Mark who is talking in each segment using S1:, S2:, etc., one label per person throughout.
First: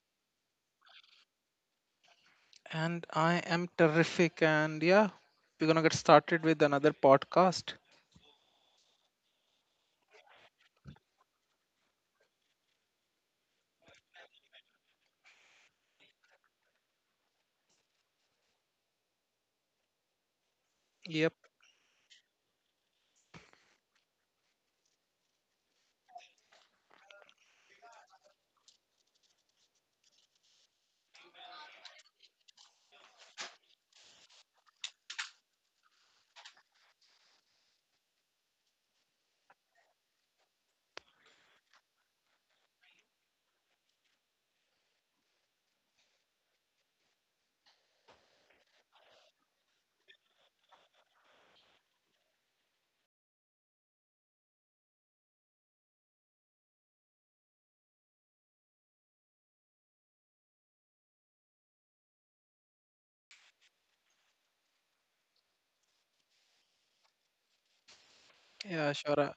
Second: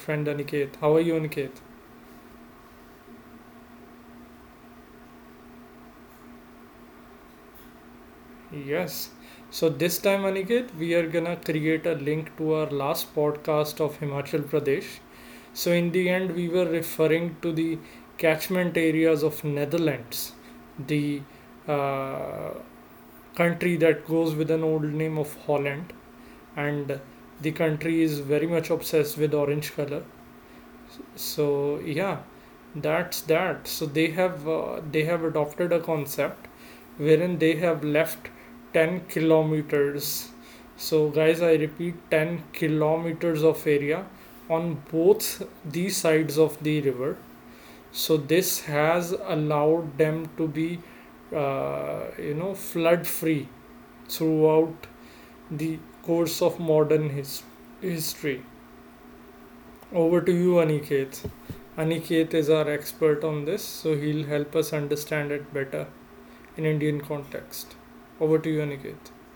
S1: friend Aniket. How are you, Aniket?
S2: And I am terrific. And yeah, we're gonna get started with another podcast.
S1: Yes. So, this time, Aniket, we are gonna create a link to our last podcast of Himachal Pradesh. So, in the end, we were referring to the catchment areas of Netherlands, the
S2: Yep.
S1: uh, country that goes with an old name of Holland, and the country is very much obsessed with orange color. So yeah, that's that. So they have adopted a concept wherein they have left 10 kilometers. So guys, I repeat, 10 kilometers of area on both these sides of the river. So this has allowed them to be, flood free throughout the course of modern history. Over to you, Aniket. Aniket is our expert on this, so he'll help us understand it better in Indian context. Over to you,
S2: Yeah,
S1: Aniket.
S2: sure. Uh,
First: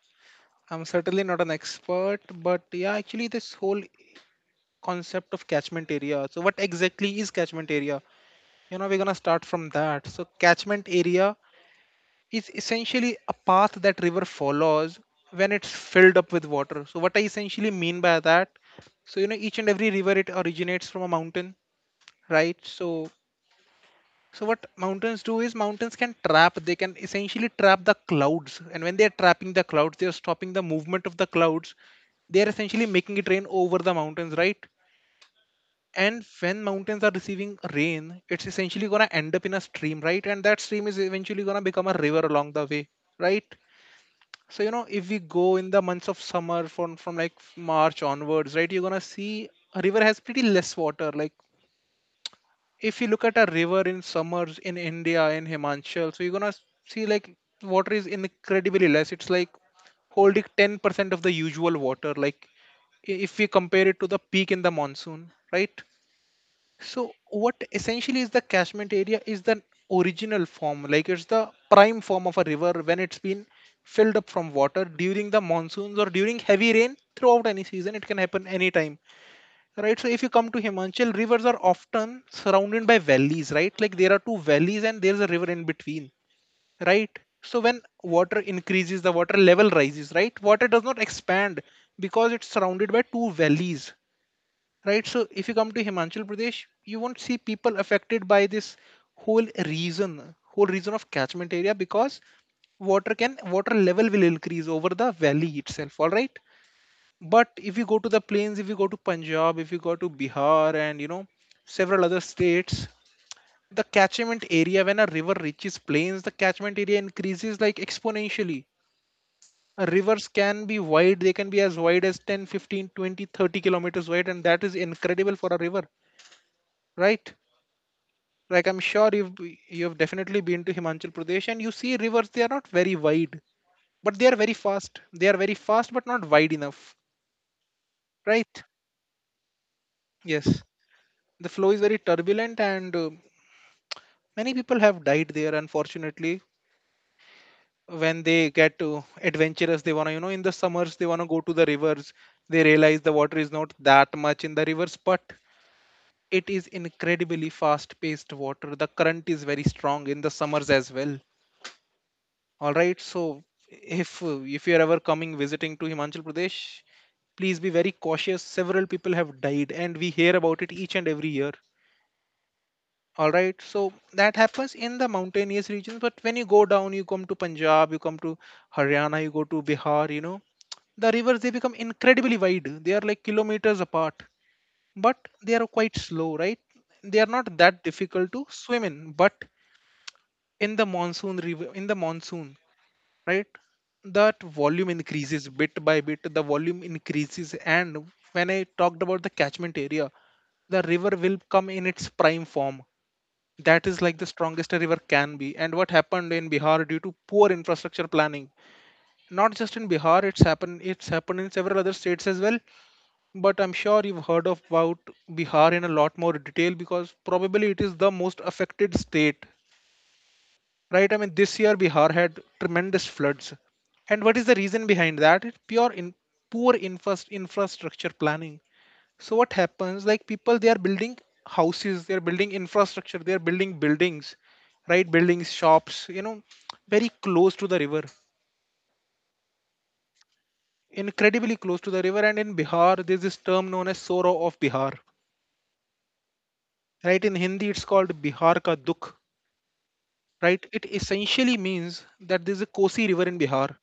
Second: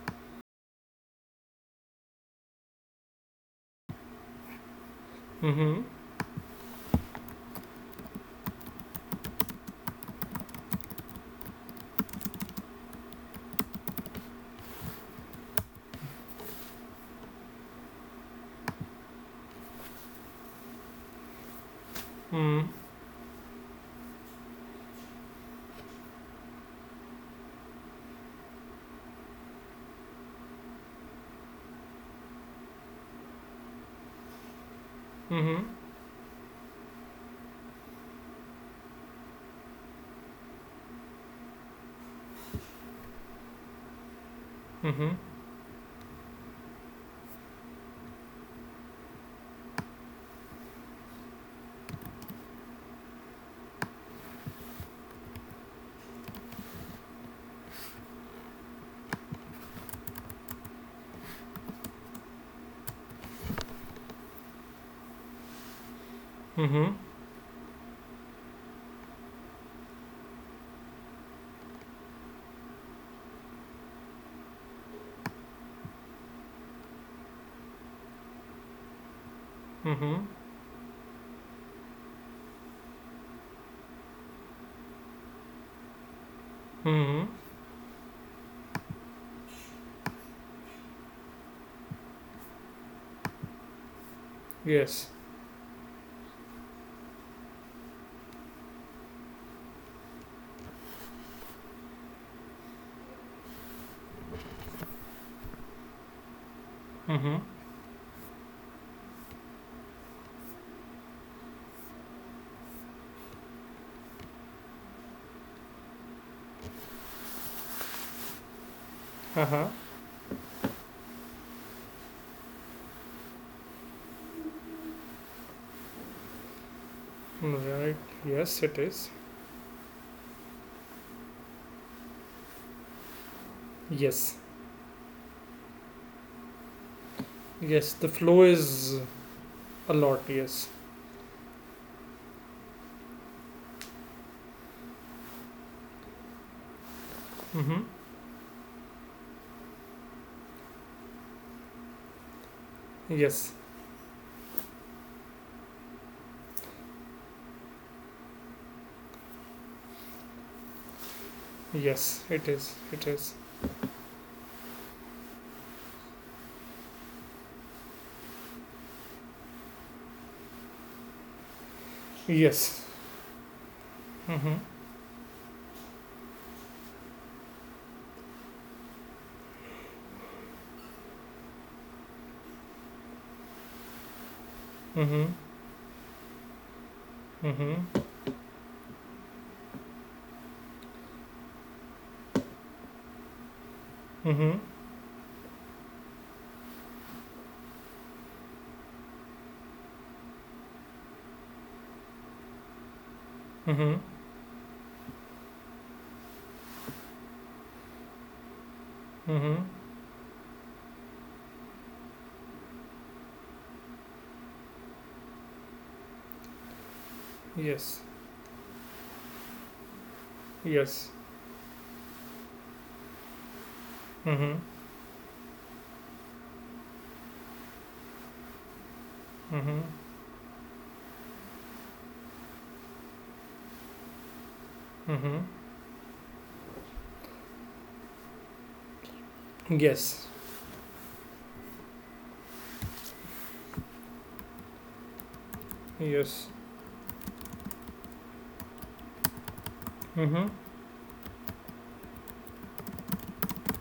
S2: I'm certainly not an expert, but yeah, actually, this whole concept of
S1: Mm-hmm.
S2: catchment area. So, what exactly is catchment area? We're gonna start from that. So, catchment area is essentially a path that river follows when it's filled up with water. So, what I essentially mean by that, each and every river it originates from a mountain, right?
S1: Mm-hmm.
S2: So what mountains do is mountains can trap. They can essentially trap the clouds, and when they are trapping the clouds, they are stopping the movement of the clouds. They are essentially making it rain over the mountains, right?
S1: Mm-hmm.
S2: And when mountains are receiving rain, it's essentially gonna end up in a stream, right? And that stream is eventually gonna become a river along the way, right? So you know, if we go in the months of summer from like March onwards, right, you're gonna see a river has pretty less water, like if you look at a river in summers in India in Himachal, so you're gonna see like water is incredibly less. It's like holding 10% of the usual water, like if we compare it to the peak in the monsoon, right?
S1: Mm-hmm. Mm-hmm.
S2: So what essentially is the catchment area is the original form, like it's the prime form of a river when it's been filled up from water during the monsoons or during heavy rain throughout any season. It can happen anytime. Right. So
S1: Mm-hmm.
S2: if you come to Himachal, rivers are often surrounded by valleys, right? Like there are two valleys and there's a river in between, right?
S1: Mm-hmm.
S2: So when water increases, the water level rises, right? Water does not expand because it's surrounded by two valleys, right?
S1: Yes.
S2: So if you come to Himachal Pradesh, you won't see people affected by this whole region of catchment area because water level will increase over the valley itself. All right.
S1: Mm-hmm.
S2: But if you go to the plains, if you go to Punjab, if you go to Bihar and you know several other states, the catchment area when a river reaches plains, the catchment area increases like exponentially.
S1: Uh-huh.
S2: Rivers can be wide, they can be as wide as 10, 15, 20, 30 kilometers wide, and that is incredible for a river, right?
S1: Right. Yes,
S2: Like I'm
S1: it
S2: sure
S1: is.
S2: you've definitely been to Himachal Pradesh and you see rivers, they are not very wide, but they are
S1: Yes.
S2: very fast. They are very fast but not wide enough,
S1: Yes. The flow
S2: right?
S1: is a lot.
S2: Yes,
S1: Yes.
S2: the flow is very turbulent and many people have died there, unfortunately,
S1: Mm-hmm.
S2: when they get adventurous. They want to, you know, in the summers they want to go to the rivers. They realize the water is
S1: Yes.
S2: not that much in the rivers, but it is incredibly fast paced water. The current is very strong in the summers as well.
S1: Yes. It
S2: All
S1: is.
S2: right,
S1: It
S2: so
S1: is.
S2: if if you are ever coming visiting to Himachal Pradesh, please be very cautious. Several people have died and we hear about it each and every year.
S1: Yes.
S2: All right, so that
S1: Mm-hmm.
S2: happens in the mountainous regions, but when you go down, you come to Punjab, you come to Haryana, you go to Bihar, you know, the rivers they become incredibly wide. They are like kilometers apart, but
S1: Mm-hmm.
S2: they are quite slow, right? They are not that
S1: Mm-hmm.
S2: difficult to swim in, but in the monsoon, right? That
S1: Mm-hmm.
S2: volume increases bit by bit, the volume increases, and when I talked about the catchment area, the river will come in its prime form, that
S1: Mm-hmm.
S2: is like the strongest a river can be. And what happened in Bihar due to poor infrastructure planning, not
S1: Mm-hmm.
S2: just in Bihar, it's happened in several other states as well. But I'm sure you've heard of about Bihar in a lot more detail because probably it is
S1: Yes.
S2: the most affected state, right?
S1: Yes.
S2: I mean, this year Bihar had tremendous floods. And what is the
S1: Mm-hmm.
S2: reason behind that? It's pure in poor infrastructure planning. So what
S1: Mm-hmm.
S2: happens? Like people, they are building houses, they are building infrastructure, they are building buildings, right?
S1: Mm-hmm.
S2: Buildings, shops, you know, very close to the river,
S1: Yes.
S2: incredibly close to the river. And in Bihar, there's this term known as Sorrow of Bihar,
S1: Yes.
S2: right? In Hindi, it's called Bihar ka Dukh,
S1: Mm-hmm.
S2: right? It essentially means that there's a Kosi River in Bihar,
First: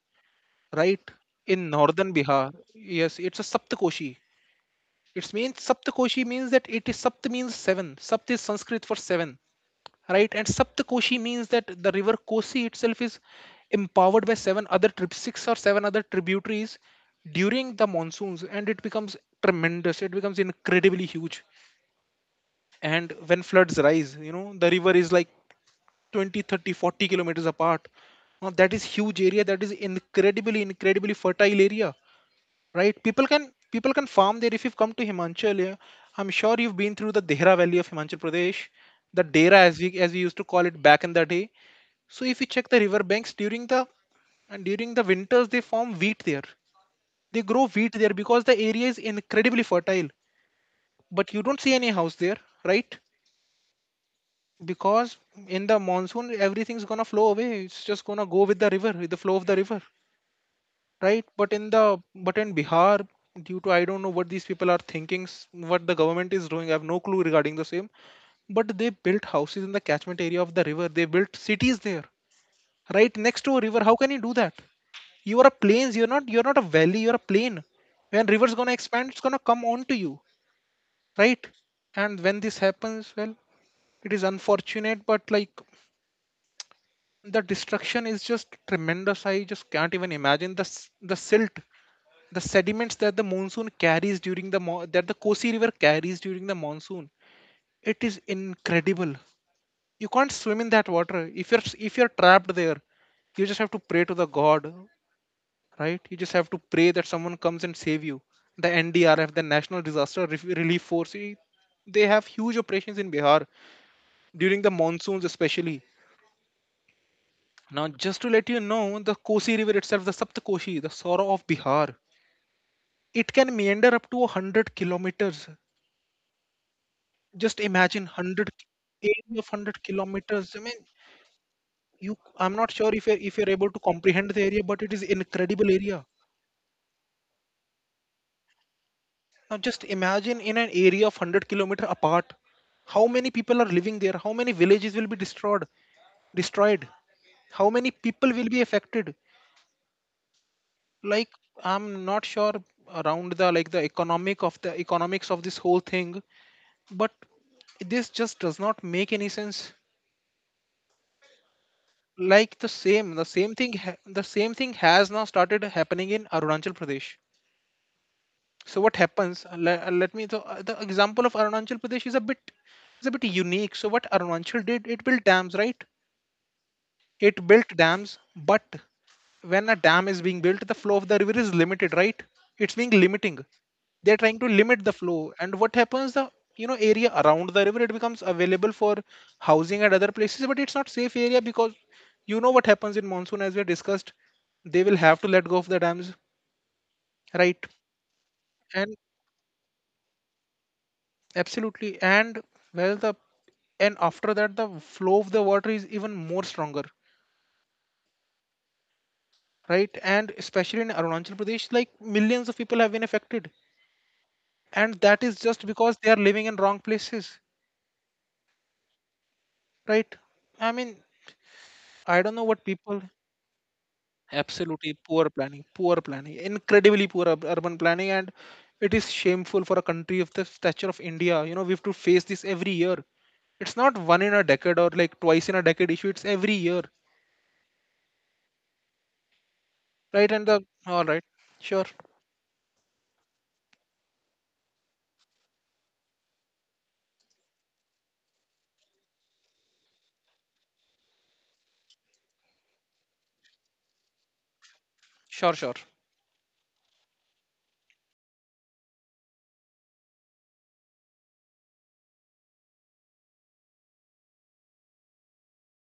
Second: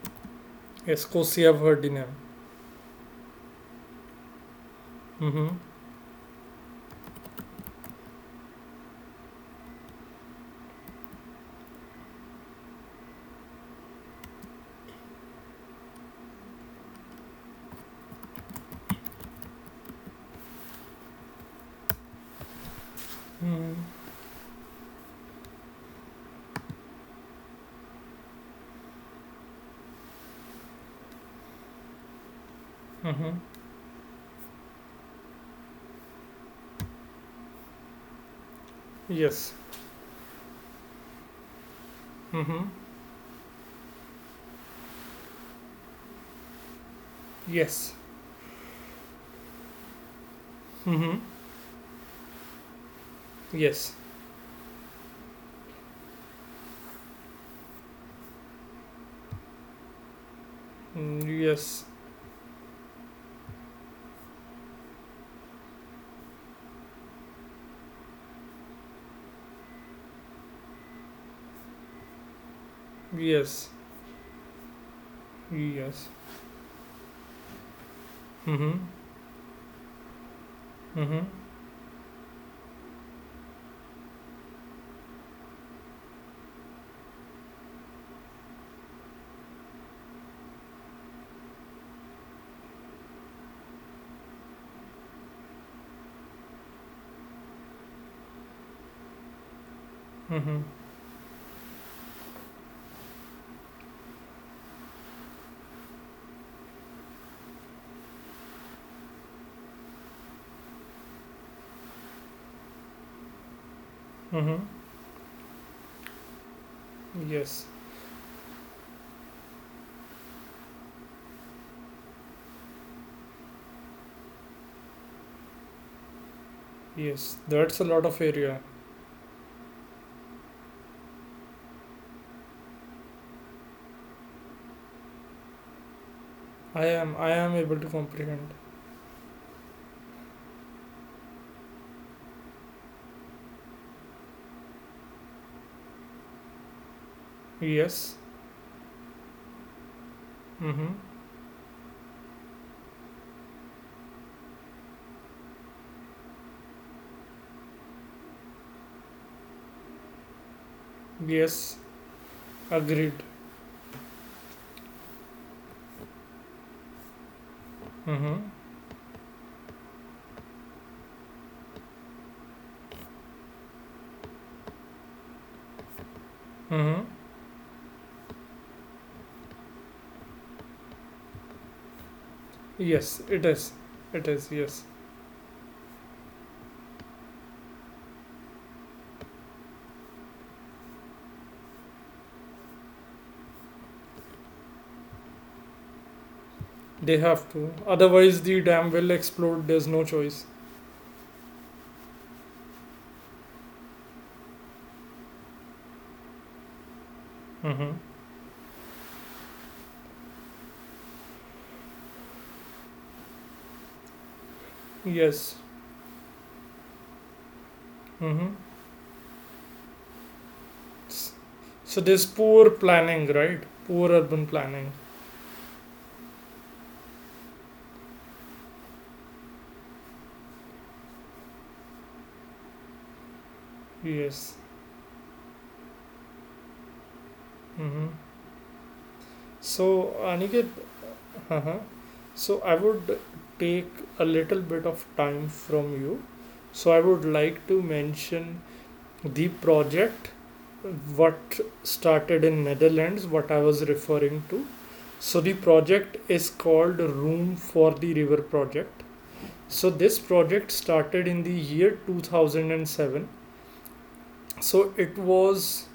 S2: right?
S1: Yes, I have heard Cosia
S2: In
S1: Verdinam.
S2: northern Bihar, yes, it's a Saptakoshi. It
S1: Mm-hmm.
S2: means Saptakoshi means that it is Sapt means seven. Sapt is Sanskrit for seven, right? And Saptakoshi means that the river Kosi itself is empowered by seven other trip six or seven other tributaries during the monsoons, and it becomes tremendous. It becomes incredibly huge. And when floods
S1: Mm-hmm.
S2: rise, you know, the river is like 20, 30, 40 kilometers apart. Now that is huge area. That is incredibly, incredibly fertile area, right? People
S1: Mm-hmm.
S2: can people can farm there if you've come to Himachal. Yeah? I'm sure you've been through the Dehra Valley of Himachal Pradesh, the
S1: Yes.
S2: Dehra, as we used to call it back in the day. So if you
S1: Mm-hmm.
S2: check the river banks during the and during the winters they form wheat there. They grow wheat
S1: Yes.
S2: there because the area is incredibly fertile. But you don't see any house there, right?
S1: Yes.
S2: Because in the monsoon everything's gonna flow away. It's just gonna go with the river, with the flow of the river.
S1: Mm,
S2: Right, but in the
S1: yes.
S2: but in Bihar, due to, I don't know what these people are thinking, what the government is doing, I have no clue regarding the same, but they built houses in the catchment area of the river. They built cities there, right next to a
S1: Yes.
S2: river. How can you do that? You are a plains,
S1: Yes.
S2: you're not a valley, you're a plain. When river's going to
S1: Mm-hmm.
S2: expand, it's going to come onto you,
S1: Mm-hmm.
S2: right? And when this happens, well, it is unfortunate, but like the destruction is just tremendous. I just can't even imagine the silt, the sediments that the monsoon carries that the Kosi River carries during the monsoon. It is incredible. You can't swim
S1: Mm-hmm.
S2: in that water. If you're trapped there, you just have to pray to the God, right? You just have to pray that someone comes and save you. The NDRF, the National Disaster Relief Force, they have huge operations in Bihar
S1: Mm-hmm.
S2: during the monsoons, especially.
S1: Yes.
S2: Now, just to let you know, the Kosi River itself, the Saptkoshi, the Sora of Bihar, it can meander up to 100 kilometers.
S1: Yes.
S2: Just
S1: That's a
S2: imagine
S1: lot of
S2: 100
S1: area.
S2: area of 100 kilometers. I mean, you I'm not sure if you're able to comprehend the area, but it is incredible area.
S1: I am able to comprehend.
S2: Now just imagine in an area of 100-kilometer apart, how many people are living there? How many villages will be destroyed? Destroyed? How many
S1: Yes.
S2: people will be affected?
S1: Mm-hmm.
S2: Like I'm not sure around the like the economics of this whole thing, but this just does not make any sense.
S1: Yes.
S2: Like the same
S1: Agreed.
S2: the same thing ha- the same thing has now started happening in Arunachal Pradesh.
S1: Mm-hmm.
S2: So what happens? Let me, so the example of Arunachal Pradesh is a bit unique so what Arunachal did, it built dams, right?
S1: Mm-hmm.
S2: It built dams, but when a dam is being built, the flow of the river is limited, right? It's being
S1: Yes,
S2: limiting.
S1: it is.
S2: They're
S1: It
S2: trying to
S1: is, yes.
S2: limit the flow. And what happens? The, you know, area around the river it becomes available for housing and other places, but it's not safe area because you know what happens in monsoon as we discussed. They will have to let go of the dams,
S1: They have
S2: right?
S1: to. Otherwise, the dam
S2: And
S1: will explode. There's no choice.
S2: absolutely, and well the and after that the flow of the water is even more stronger,
S1: Mm-hmm.
S2: right? And especially in Arunachal Pradesh, like millions of people have been affected, and that is
S1: Yes.
S2: just because they are living in wrong places,
S1: Mm-hmm.
S2: right? I mean
S1: S- So
S2: I
S1: there's
S2: don't know what
S1: poor
S2: people
S1: planning, right? Poor urban planning.
S2: absolutely poor planning, poor planning, incredibly poor urban planning. And it is shameful for a country of the stature of India. You know, we have to face this every year. It's not one in a
S1: Yes.
S2: decade or like twice in a decade issue, it's every year.
S1: Mm-hmm. So,
S2: Right and the
S1: Aniket,
S2: All right.
S1: uh-huh,
S2: sure
S1: so I would take a little bit of time from you. So I would like to mention the project what started in Netherlands, what I was referring to. So the
S2: sure sure
S1: project is called Room for the River project. So this project started in the year 2007. So it was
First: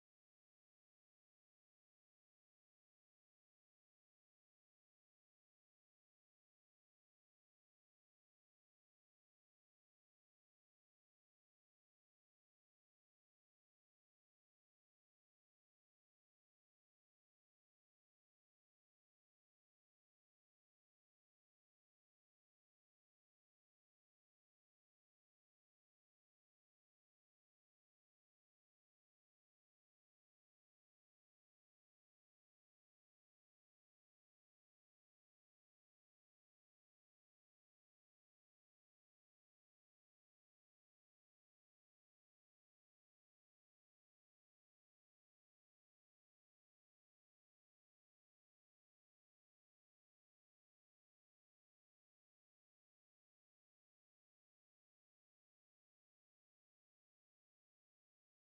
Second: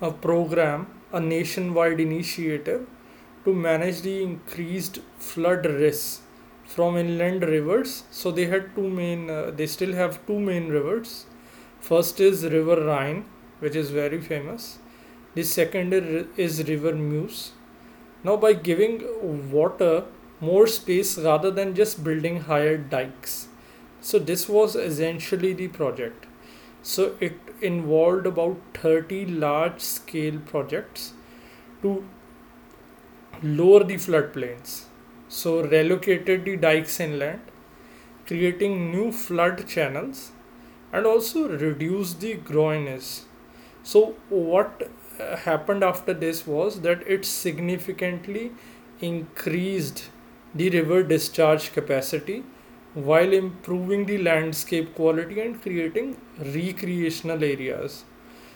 S1: a program, a nationwide initiative to manage the increased flood risks from inland rivers. So they had they still have two main rivers. First is River Rhine, which is very famous. The second is River Muse. Now, by giving water more space rather than just building higher dikes. So, this was essentially the project. So, it involved about 30 large scale projects to lower the floodplains. So, relocated the dikes inland, creating new flood channels, and also reduce the groinage. So, what happened after this was that it significantly increased the river discharge capacity while improving the landscape quality and creating recreational areas.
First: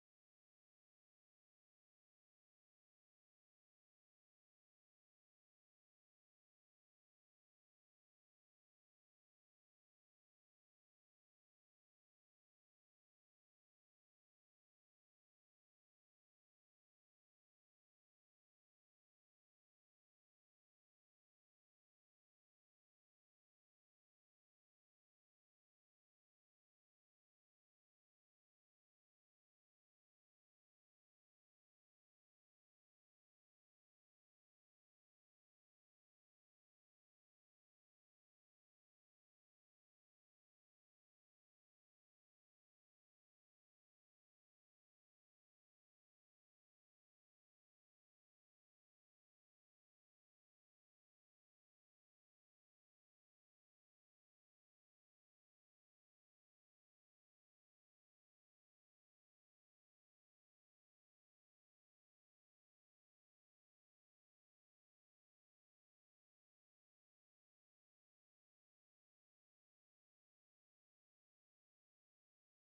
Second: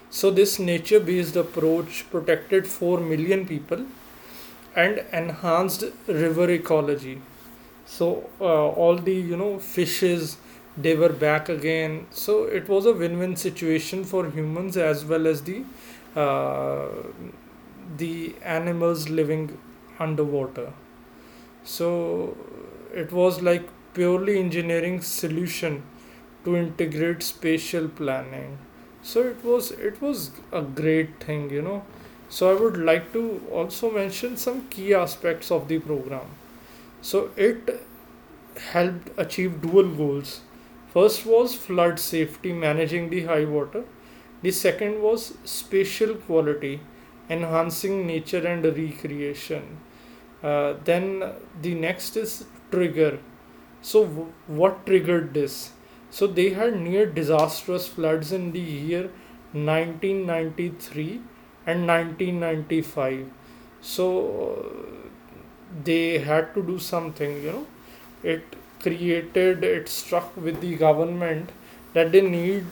S1: So, this nature based approach protected 4 million people and enhanced river ecology. So, all the, fishes, they were back again. So it was a win-win situation for humans as well as uh, the animals living underwater. So it was like purely engineering solution to integrate spatial planning. So it was a great thing. So I would like to also mention some key aspects of the program. So it helped achieve dual goals. First was flood safety, managing the high water. The second was spatial quality, enhancing nature and recreation. Then the next is trigger. So, what triggered this? So, they had near disastrous floods in the year 1993 and 1995. So, uh, they had to do something. You know it created it struck with the government that they need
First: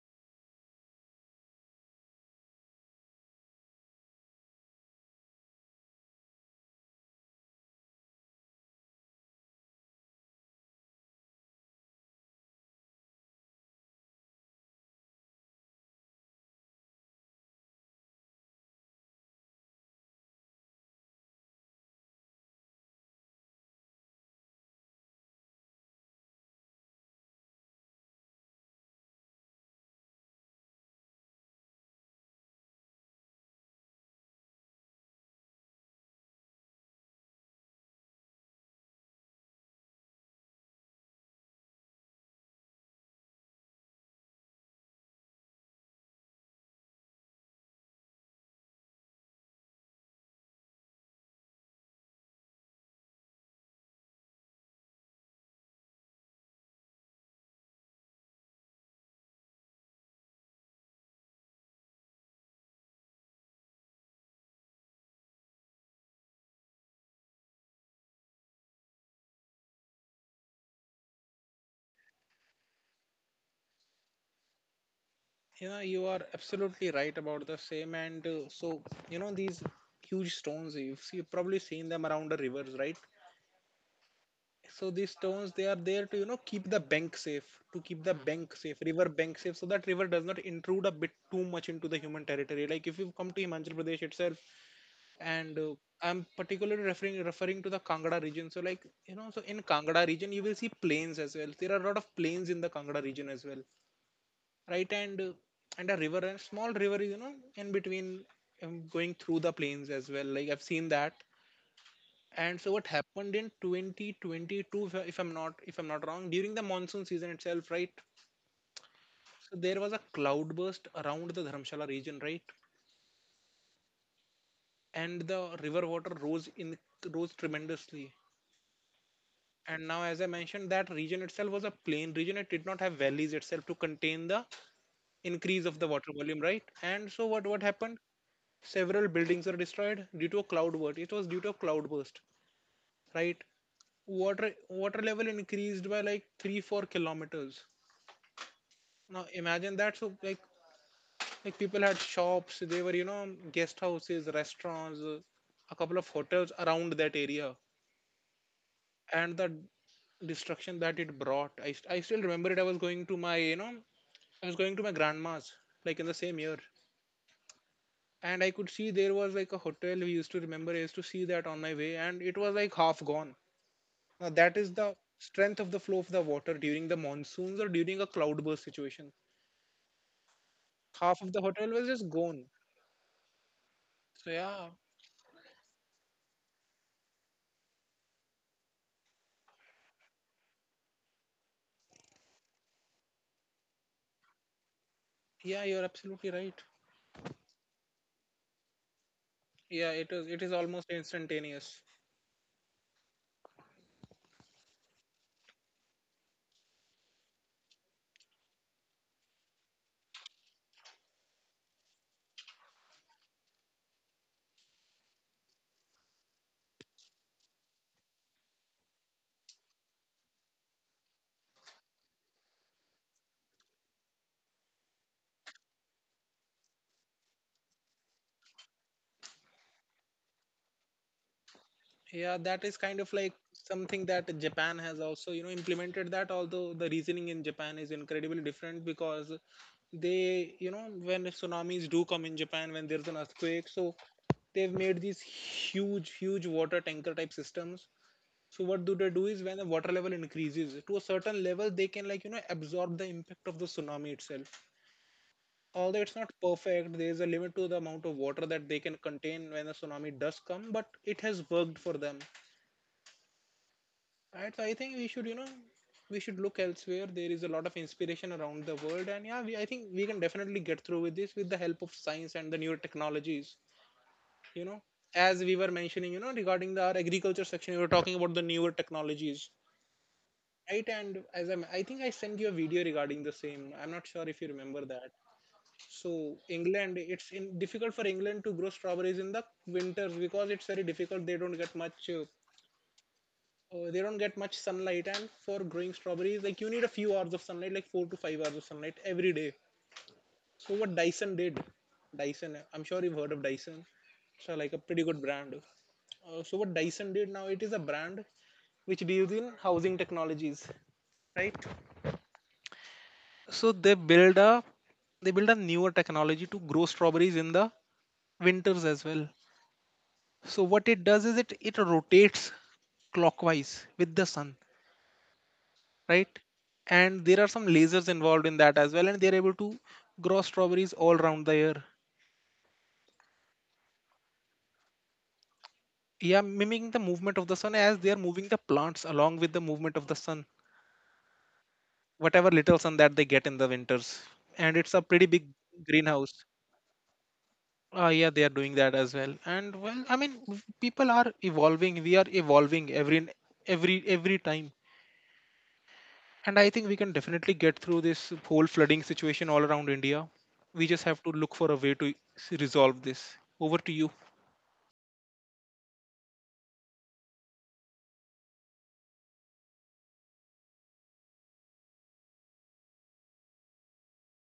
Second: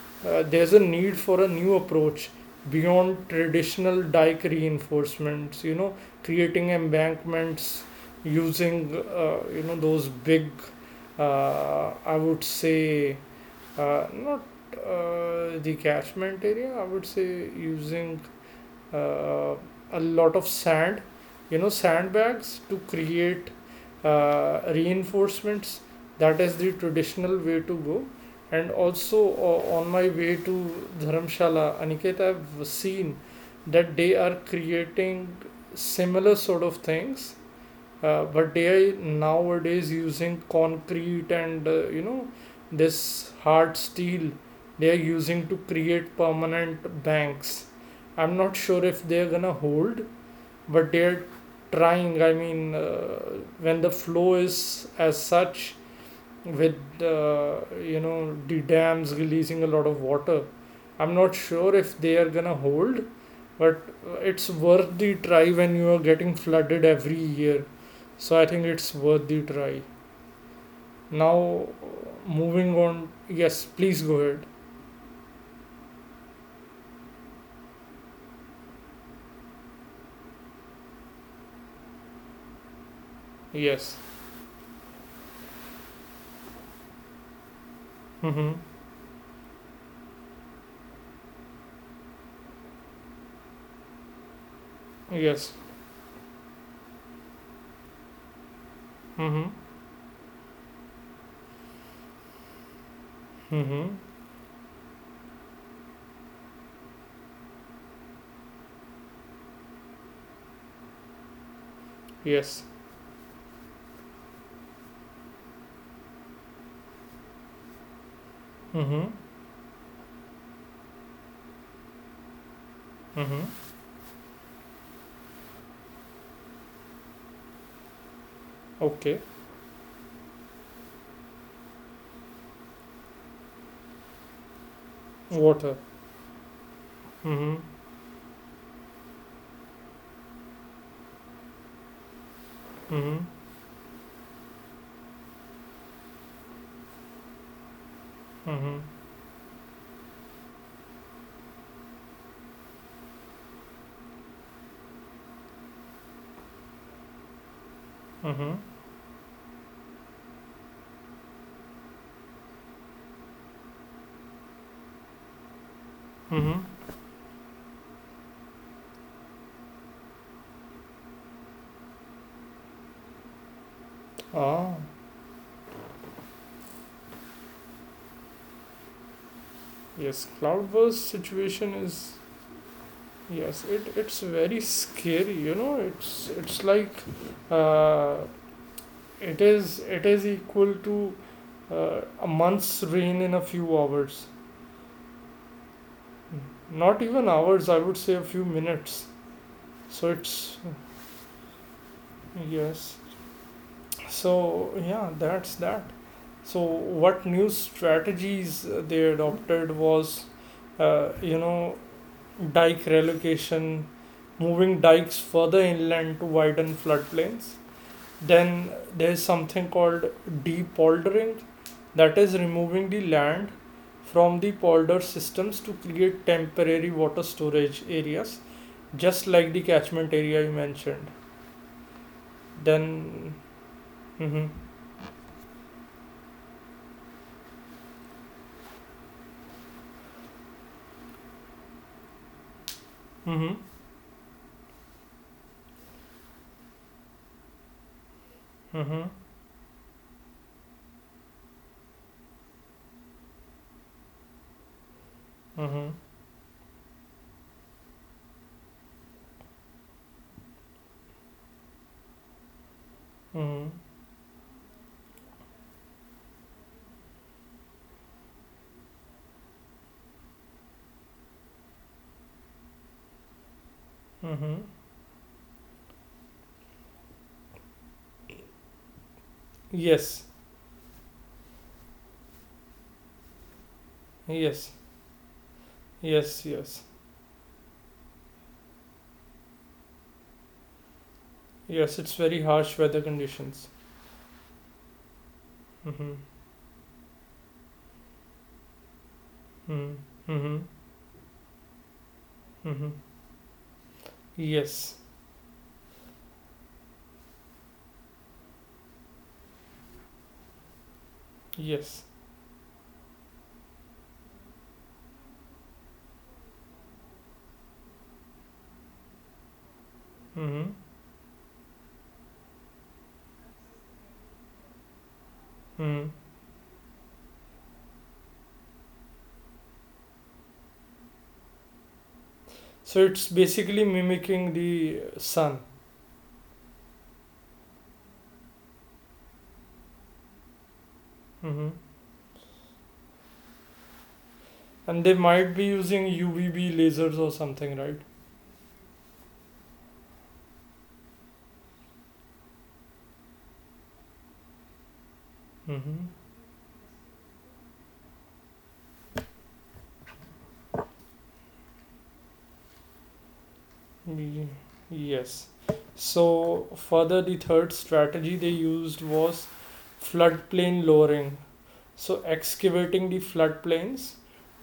S1: there's a need for a new approach beyond traditional dike reinforcements, creating embankments, using, those big, I would say, not, the catchment area, I would say, using, uh, a lot of sand, sandbags to create reinforcements. That is the traditional way to go. And also, on my way to Dharamshala, Aniket, I've seen that they are creating similar sort of things, but AI nowadays using concrete and, this hard steel they are using to create permanent banks. I'm not sure if they're gonna hold, but they're trying. I mean, when the flow is as such, with, the dams releasing a lot of water, I'm not sure if they are gonna hold, but it's worth the try when you are getting flooded every year. So I think it's worth the try. Now, moving on. Yes, please go ahead.
S2: You know, you are absolutely right about the same. And so, you know, these huge stones, see, you've probably seen them around the rivers, right?
S1: Yes.
S2: So these stones, they are there to, you know, keep the bank safe, to keep the bank
S1: Mm-hmm.
S2: safe river bank safe, so that river does not intrude a bit too much into the human territory. Like if you come to Himachal Pradesh itself.
S1: Yes.
S2: And I'm particularly referring to the Kangra region. So, like, you know, so
S1: Mm-hmm.
S2: in Kangra region you will see plains as well. There are a lot of plains in the Kangra region as well,
S1: Mm-hmm.
S2: right? And and a river, a small river, you know, in between, going through the plains as well, like I've seen that.
S1: Yes.
S2: And so what happened in 2022, if I'm not, if I'm not wrong, during the monsoon season itself, right?
S1: Mm-hmm.
S2: So there was a cloudburst around the Dharamshala region, right?
S1: Mm-hmm.
S2: And the river water rose tremendously.
S1: Okay.
S2: And now, as I mentioned, that region itself was a plain region, it did not have valleys itself to contain the increase
S1: Water.
S2: of the water volume, right? And so what
S1: Mm-hmm.
S2: what happened, several buildings were destroyed due to a cloudburst. It was due to a cloudburst,
S1: Mm-hmm.
S2: right? Water level increased by like 3 4 kilometers.
S1: Mm-hmm.
S2: Now imagine that. So like people had shops, they were, you know, guest houses, restaurants, a couple of hotels around that area.
S1: Mm-hmm.
S2: And the destruction that it brought, I still remember it. I was going to my, you know, I was going to my grandma's, like in the same
S1: Mm-hmm.
S2: year, and I could see there was like a hotel we used to see that on my way, and it was like half gone. Now that
S1: Ah,
S2: is the strength of the flow of the water during the monsoons or during a cloudburst situation.
S1: yes, cloudburst
S2: Half of the
S1: situation
S2: hotel was
S1: is...
S2: just gone.
S1: Yes, it's
S2: So
S1: very
S2: yeah,
S1: scary, it's like, uh, it is equal to a month's rain in a few hours.
S2: yeah, you're absolutely right.
S1: Not even hours, I would say a few minutes.
S2: Yeah,
S1: So
S2: it is, it
S1: it's...
S2: is almost instantaneous.
S1: Yes. So yeah, that's that. So what new strategies they adopted was, uh, you know, dike relocation, moving dikes further inland to widen floodplains. Then there's something called depoldering, that is removing the land from the polder systems to create temporary water storage areas, just like the catchment area you mentioned.
S2: Yeah, that is kind of
S1: Then,
S2: like something
S1: hmm.
S2: that Japan has also, you know, implemented that, although the reasoning in Japan is incredibly different because they, you know, when tsunamis do come in Japan, when there's an
S1: Hmm.
S2: earthquake, so they've made these huge, huge water tanker type systems. So what do
S1: Hmm.
S2: they do is when the water level increases to a certain level, they can, like, you know, absorb the impact of the tsunami itself.
S1: Hmm.
S2: Although it's not perfect, there is a limit to the amount of water that they can contain when the tsunami does come, but it has worked for them.
S1: Hmm.
S2: Right? So I think we should, you know, we should look elsewhere. There is a lot of inspiration around the world, and yeah, I think we can definitely get through with this with the help of science and the newer technologies.
S1: Hmm.
S2: You know, as we were mentioning, you know, regarding the our agriculture section, we were talking about the newer technologies,
S1: Yes.
S2: right? And as I think I sent you a video regarding the same, I'm not sure if you
S1: Yes.
S2: remember that. So
S1: yes, yes,
S2: England, difficult for England to grow strawberries in the winters, because it's very difficult. They don't get
S1: yes.
S2: much
S1: It's very harsh weather conditions.
S2: they don't get much sunlight. And for growing
S1: Hmm
S2: strawberries, like, you need a few hours of sunlight, like 4 to 5 hours of sunlight every day.
S1: hmm hmm
S2: So what Dyson did, Dyson, I'm
S1: hmm
S2: sure you've heard of Dyson. So, like, a
S1: Yes,
S2: pretty good brand. So what Dyson did, now it is a brand which deals in housing technologies, right?
S1: yes.
S2: So they build a, they build a newer technology to grow strawberries in the winters as well. So
S1: Hmm.
S2: what it does is, it rotates clockwise with the sun,
S1: Hmm.
S2: right? And there are some lasers involved in that as well, and they're able to grow strawberries all around the year.
S1: So it's basically mimicking the sun.
S2: Yeah, mimicking the movement of the sun, as they are moving the plants along with the movement of the sun,
S1: Hmm.
S2: whatever little sun that they get in the winters. And it's
S1: And
S2: a
S1: they
S2: pretty big
S1: might be using
S2: greenhouse.
S1: UVB lasers or something, right?
S2: Yeah, they are doing that as well. And, well, I mean, people are evolving. We are evolving every time.
S1: Mm-hmm.
S2: And I think we can definitely get through this whole flooding situation all around India. We just have to look for a way to resolve this. Over to you.
S1: Yes. So further, the third strategy they used was floodplain lowering. So excavating the floodplains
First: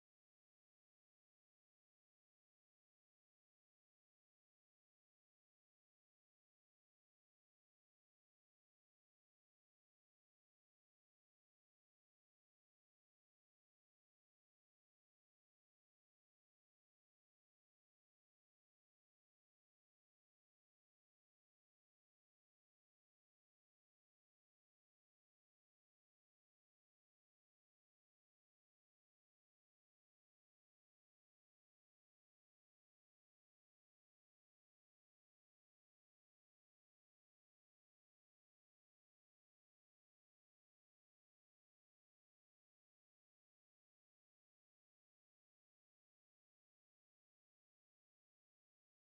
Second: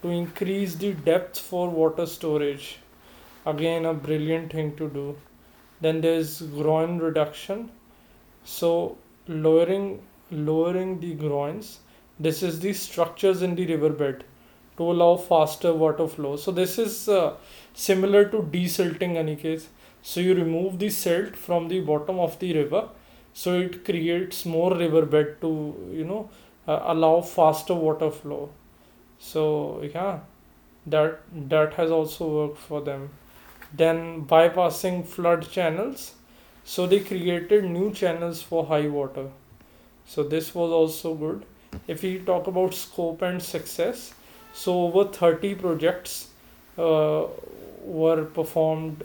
S1: to increase the depth for water storage. Again, a brilliant thing to do. Then there's groin reduction. So lowering lowering the groins. This is the structures in the riverbed to allow faster water flow. So this is similar to desilting, Aniket. So you remove the silt from the bottom of the river. So it creates more riverbed to, allow faster water flow. So yeah, that that has also worked for them. Then bypassing flood channels. So they created new channels for high water. So this was also good. If we talk about scope and success, so over 30 projects uh, were performed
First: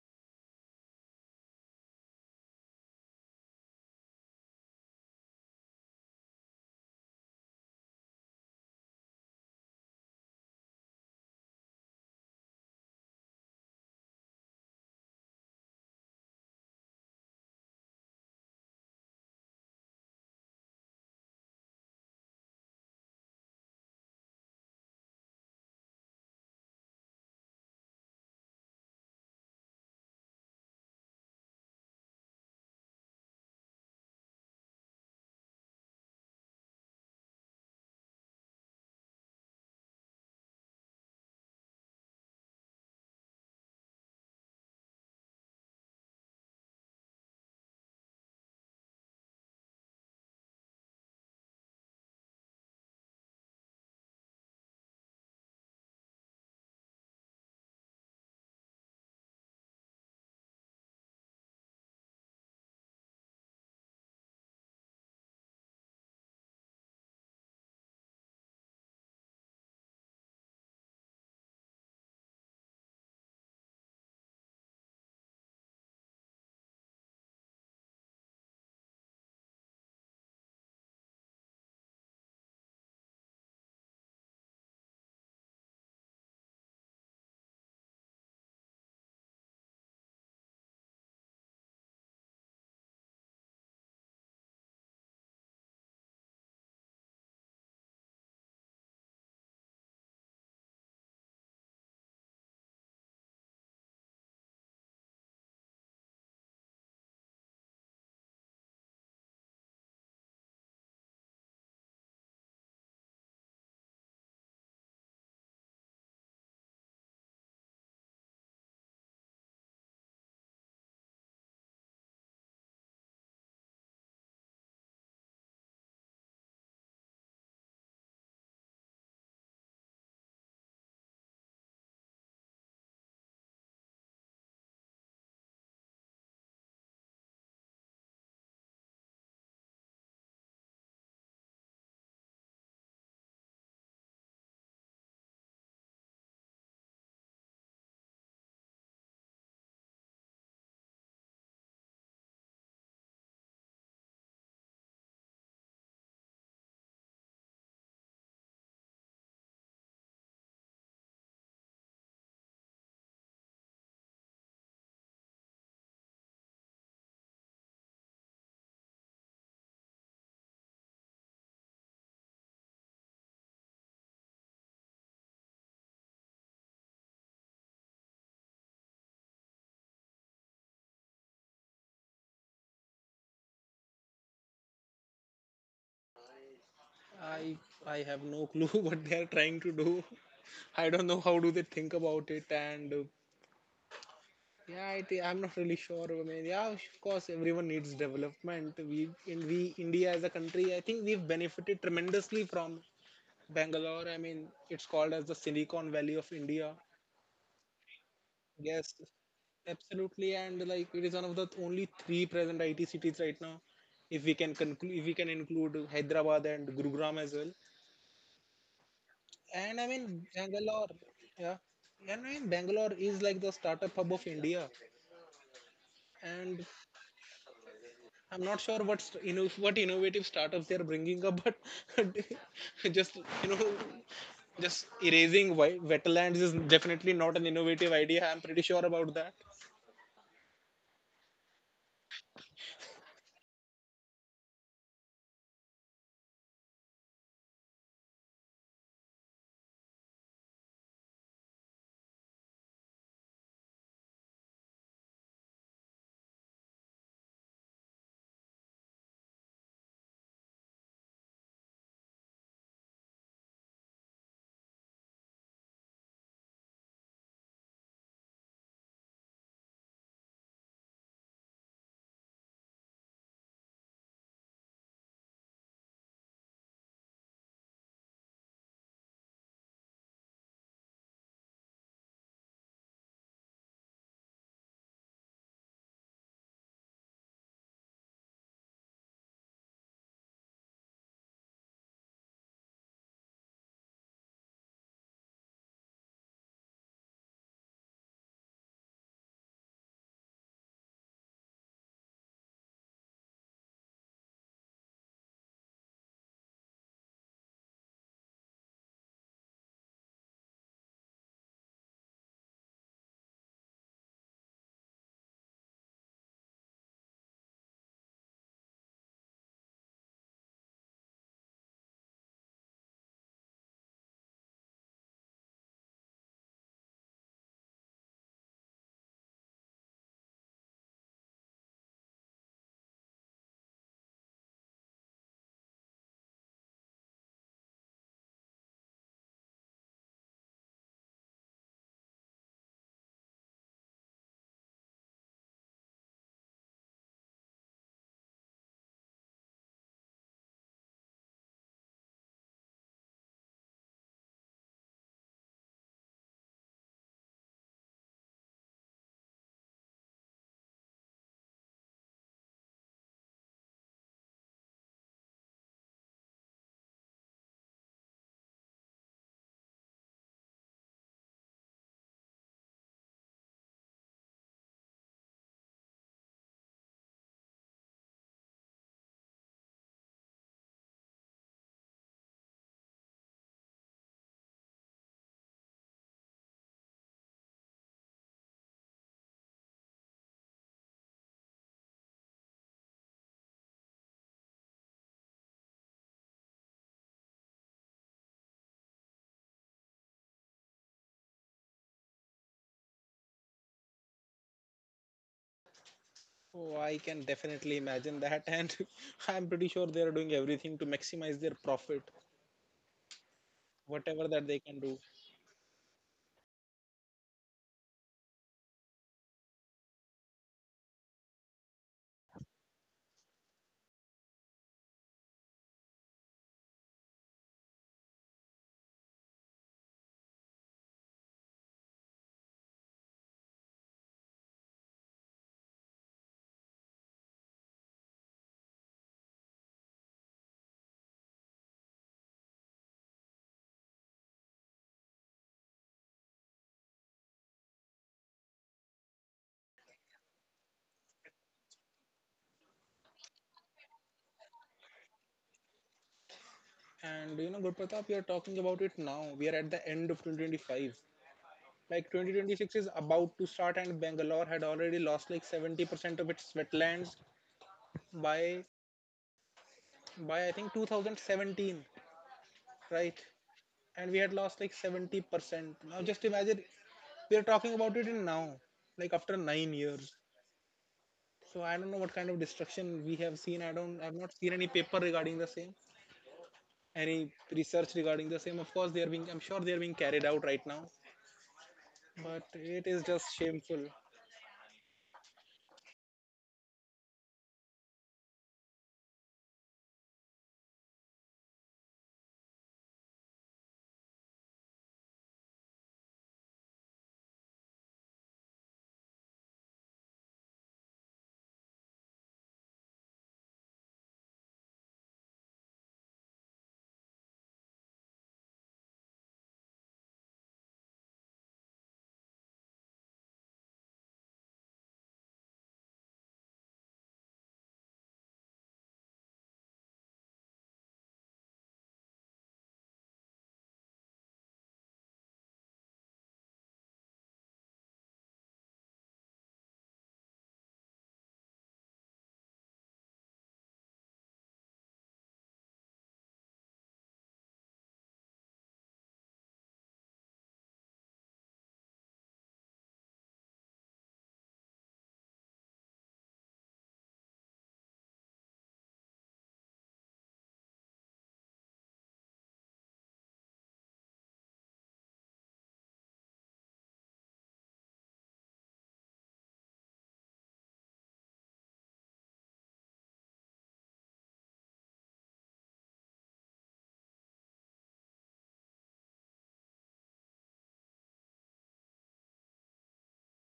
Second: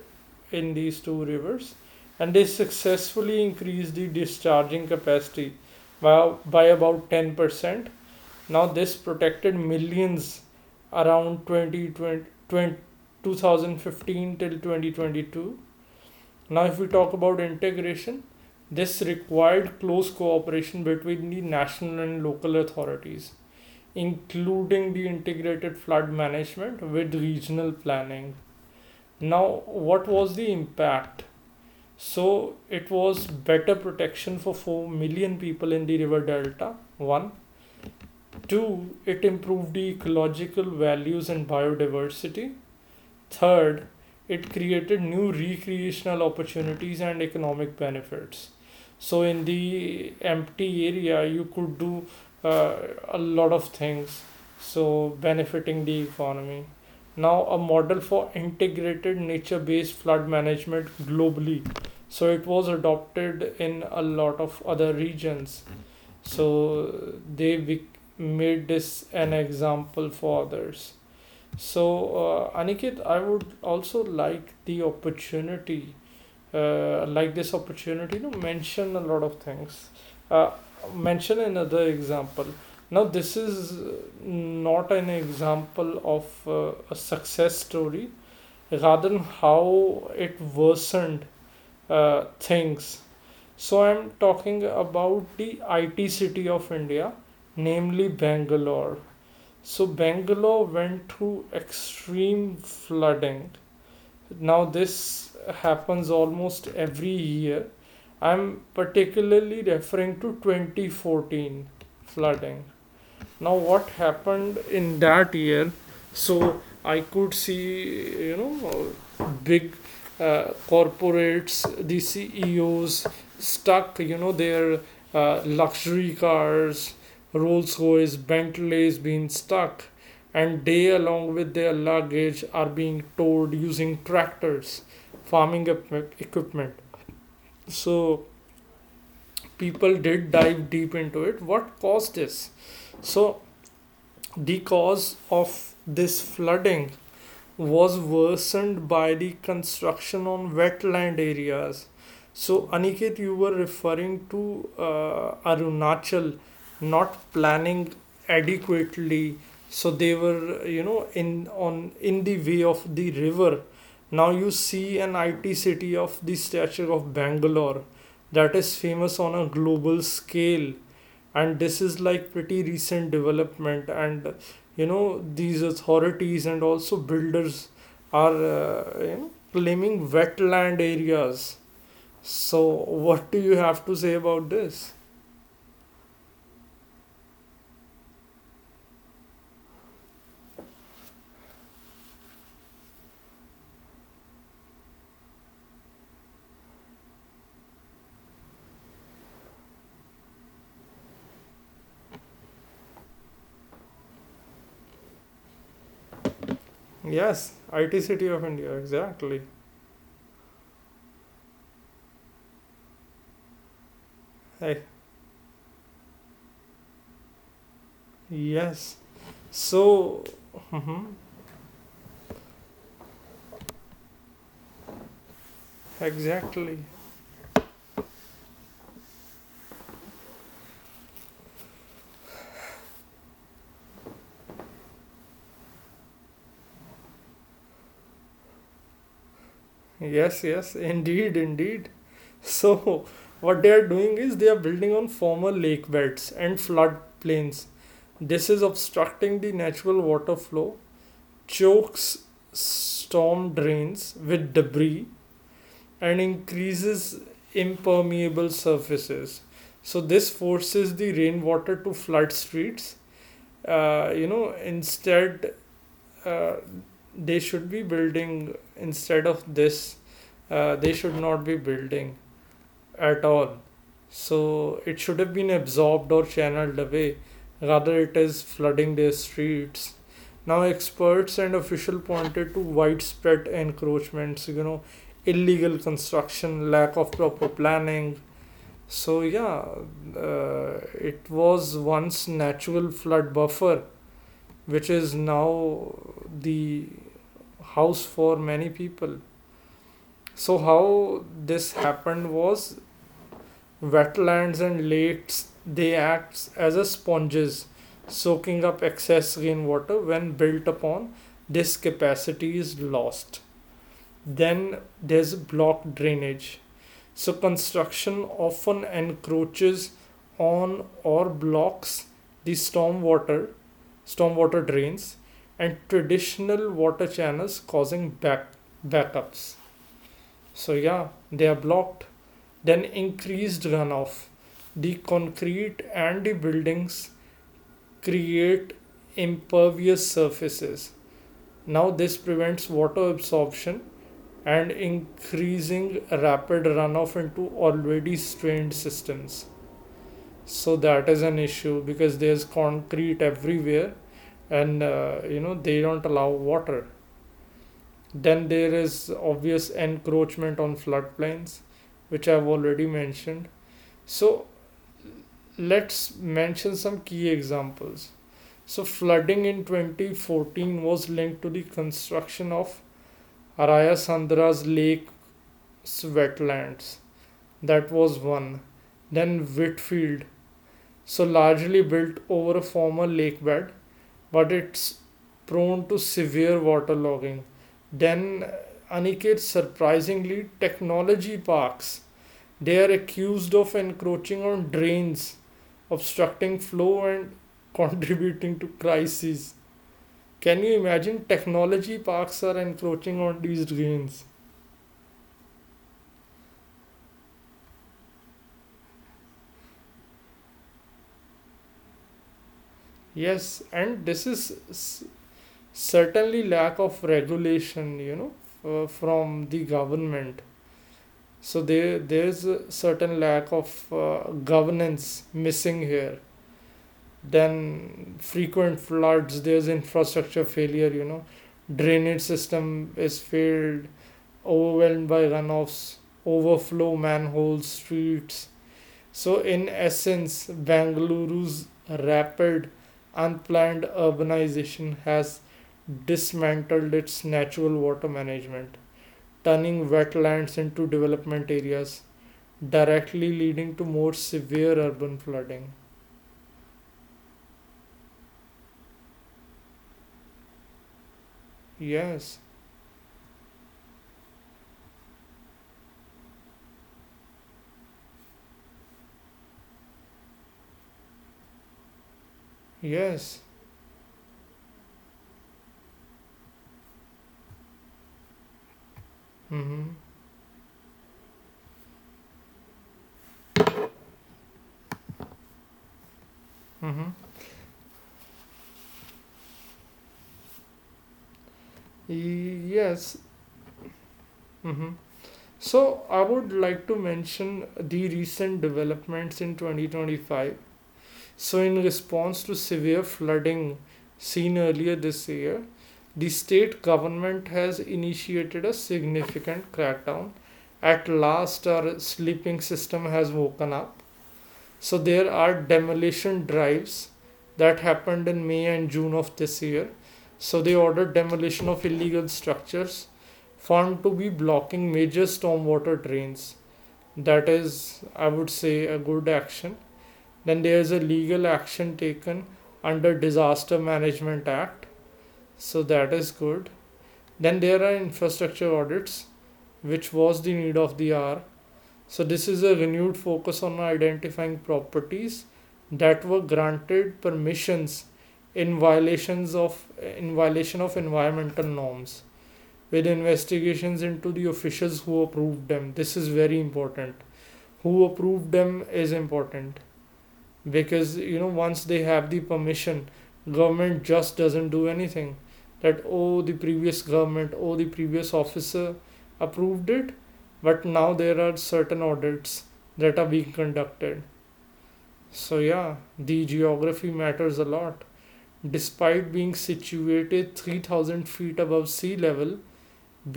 S1: in these two rivers, and they successfully increased the discharging capacity by about 10%. Now this protected millions around 2015 till 2022. Now, if we talk about integration, this required close cooperation between the national and local authorities, including the integrated flood management with regional planning. Now, what was the impact? So, it was better protection for 4 million people in the river delta. One, two, it improved the ecological values and biodiversity. Third, it created new recreational opportunities and economic benefits. So, in the empty area, you could do uh, a lot of things, so benefiting the economy. Now, a model for integrated nature based flood management globally. So, it was adopted in a lot of other regions. So, they made this an example for others. So, Aniket, I would also like like this opportunity to mention a lot of things. Uh, Mention another example. Now, this is not an example of a success story, rather than how it worsened things. So, I'm talking about the IT city of India, namely Bangalore. So Bangalore went through extreme flooding. Now this happens almost every year. I'm particularly referring to 2014 flooding. Now what happened in that year? So I could see, big, uh, corporates, the CEOs stuck, their luxury cars, Rolls Royce, Bentleys being stuck, and they along with their luggage are being towed using tractors, farming equipment. So people did dive deep into it. What caused this? So the cause of this flooding was worsened by the construction on wetland areas. So, Aniket, you were referring to Arunachal not planning adequately. So they were, in the way of the river. Now you see an IT city of the stature of Bangalore that is famous on a global scale, and this is like pretty recent development, and, these authorities and also builders are, claiming wetland areas. So what do you have to say about this?
S2: I I have no clue what they are trying to do. I don't know how do they think about it. And yeah, I I'm not really sure. I mean, yeah, of course, everyone needs development. We India, as a country, I think we've benefited tremendously from Bangalore. I mean, it's called as the Silicon Valley of India.
S1: Yes, IT city of India,
S2: Yes,
S1: exactly.
S2: absolutely. And like it is one of the only three present IT cities right now. If we can
S1: Hey,
S2: include Hyderabad and Gurugram as well.
S1: yes.
S2: And I mean,
S1: So,
S2: Bangalore,
S1: mhm,
S2: yeah. And I mean, Bangalore is like the startup hub of India. And
S1: exactly.
S2: I'm not sure what's, you know, what innovative startups they're bringing up, but just, you know, just erasing wetlands is definitely not an innovative idea. I'm pretty sure about that.
S1: Yes, yes, indeed, indeed. So what they are doing is they are building on former lake beds and flood plains. This is obstructing the natural water flow, chokes storm drains with debris, and increases impermeable surfaces. So, this forces the rainwater to flood streets. Instead, uh, they should be building, instead of this, they should not be building at all. So it should have been absorbed or channeled away. Rather, it is flooding their streets. Now, experts and officials pointed to widespread encroachments, illegal construction, lack of proper planning. So, yeah, it was once natural flood buffer, which is now the house for many people. So, how this happened was... Wetlands and lakes, they act as a sponges, soaking up excess rainwater. When built upon, this capacity is lost. Then there's block drainage. So construction often encroaches on or blocks the stormwater drains and traditional water channels causing backups. So yeah, they are blocked, then increased runoff. The concrete and the buildings create impervious surfaces. Now, this prevents water absorption and increasing rapid runoff into already strained systems. So that is an issue because there's concrete everywhere and they don't allow water. Then there is obvious encroachment on floodplains, which I've already mentioned. So, Let's mention some key examples. So, flooding in 2014 was linked to the construction of Araya Sandra's lake wetlands. That was one. Then Whitfield, so largely built over a former lake bed, but it's prone to severe waterlogging. Then Aniket, surprisingly, technology parks. They are accused of encroaching on drains, obstructing flow and contributing to crises. Can you imagine technology parks are encroaching on these drains?
S2: Oh, I can definitely imagine that, and I'm pretty sure they are doing everything to maximize their profit,
S1: Yes, and
S2: whatever that they can do.
S1: certainly lack of regulation, from the government. So there's a certain lack of governance missing here. Then frequent floods, there's infrastructure failure, drainage system is failed, overwhelmed by runoffs, overflow manhole streets. So, in essence, Bengaluru's rapid, unplanned urbanization has dismantled its natural water management, turning wetlands into development areas, directly leading to more severe urban flooding.
S2: And, you know, Good Pratap, we are talking about it now. We are at the end of 2025. Like
S1: Yes,
S2: 2026 is about to start, and Bangalore had already lost like 70% of its wetlands by by I think 2017, right?
S1: yes,
S2: And we had lost like 70%. Now just imagine, we are talking about it in now, like after nine
S1: mm-hmm,
S2: years. So I don't know what kind of destruction we have seen. I've not seen any paper regarding the same,
S1: mm-hmm,
S2: any research regarding the same. Of course, I'm sure they are being carried out right now, but it is
S1: yes,
S2: just shameful.
S1: mm-hmm. So, I would like to mention the recent developments in 2025. So, in response to severe flooding seen earlier this year, the state government has initiated a significant crackdown. At last, our sleeping system has woken up. So, there are demolition drives that happened in May and June of this year. So, they ordered demolition of illegal structures found to be blocking major stormwater drains. That is, I would say, a good action. Then there is a legal action taken under Disaster Management Act, so that is good. Then there are infrastructure audits, which was the need of the hour. So this is a renewed focus on identifying properties that were granted permissions in violation of environmental norms, with investigations into the officials who approved them. This is very important. Who approved them is important, because once they have the permission, government just doesn't do anything, that oh, the previous government, oh, the previous officer approved it. But now there are certain audits that are being conducted. So yeah, the geography matters a lot. Despite being situated 3,000 feet above sea level,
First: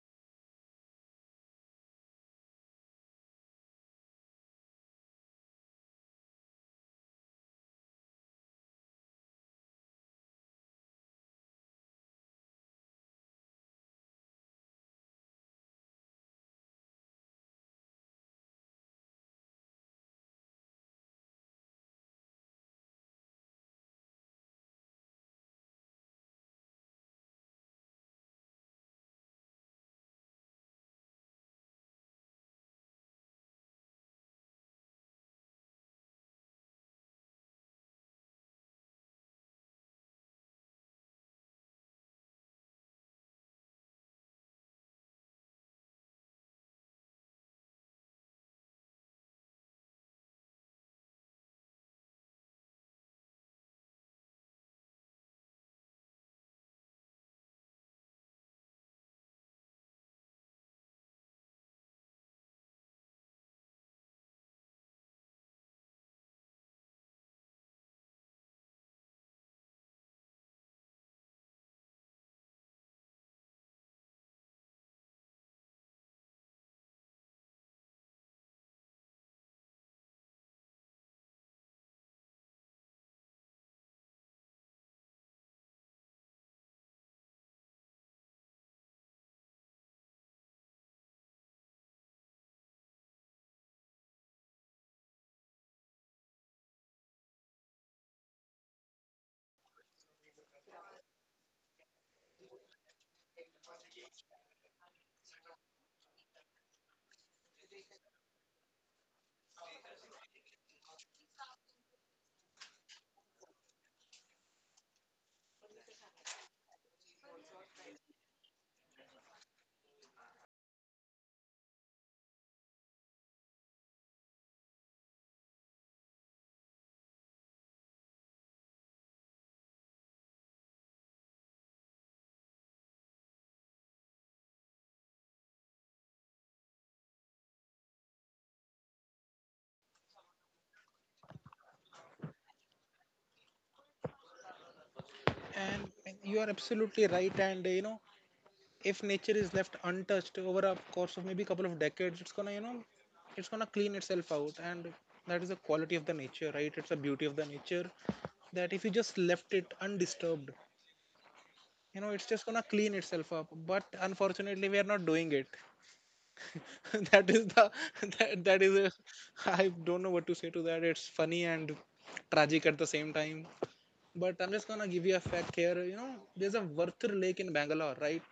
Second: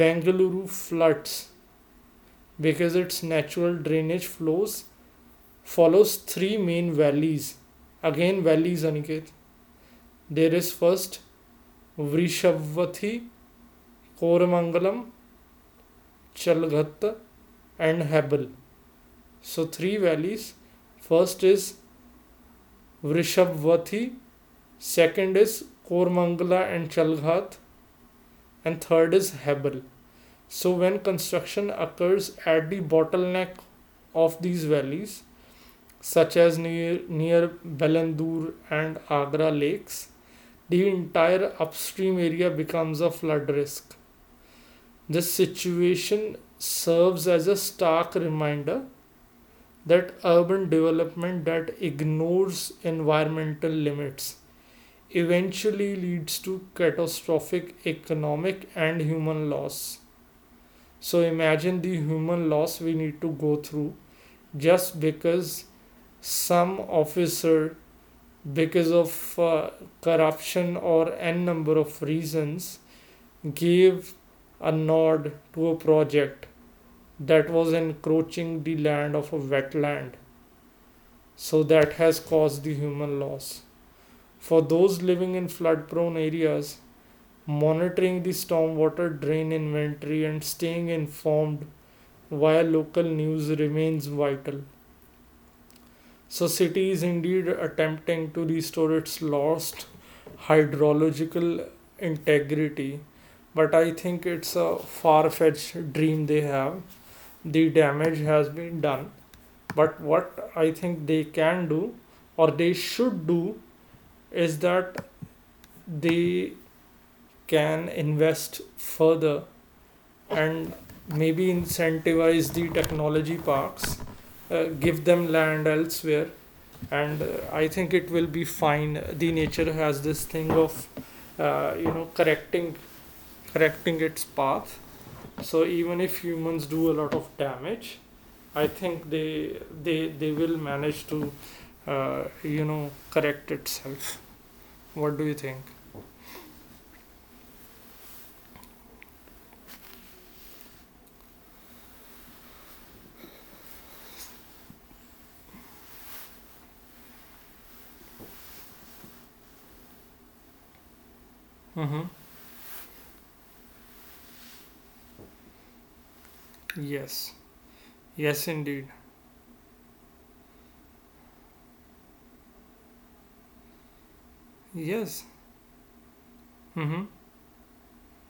S1: Bengaluru floods because its natural drainage flows follows three main valleys. Again, valleys, Aniket. There is first Vrishabvathi, Koramangalam, Chalghatta, and Hebel. So, three valleys. First is Vrishabvathi, second is Kormangala and Chalghat, and third is Hebel. So, when construction occurs at the bottleneck of these valleys, such as near Belandur and Agra lakes, the entire upstream area becomes a flood risk. This situation serves as a stark reminder that urban development that ignores environmental limits eventually leads to catastrophic economic and human loss. So imagine the human loss we need to go through just because some officer, because of corruption or n number of reasons, gave a nod to a project that was encroaching the land of a wetland, so that has caused the human loss. For those living in flood prone areas, monitoring the stormwater drain inventory and staying informed via local news remains vital. So, city is indeed attempting to restore its lost hydrological integrity, but I think it's a far fetched dream they have. The damage has been done, but what I think they can do or they should do is that they can invest further and maybe incentivize the technology parks, give them land elsewhere, and I think it will be fine. The nature has this thing of uh, you know correcting correcting its path. So even if humans do a lot of damage, I think they will manage to correct itself. What do you
S2: And
S1: think?
S2: you are absolutely right. And, you know, if nature is left untouched over a course of maybe a couple of decades, it's gonna, you know, it's gonna clean itself out. And that is the quality of the nature, right? It's the beauty of the nature, that if you just left it undisturbed, you
S1: Mm-hmm,
S2: know, it's just gonna clean itself up. But unfortunately, we are not doing it. That
S1: yes,
S2: is the
S1: yes
S2: that is
S1: indeed,
S2: a, I don't know what to say to that. It's funny and tragic at the same time. But I'm just gonna give you a
S1: yes,
S2: fact here. You know, there's a
S1: mm-hmm.
S2: Varthur Lake in Bangalore, right?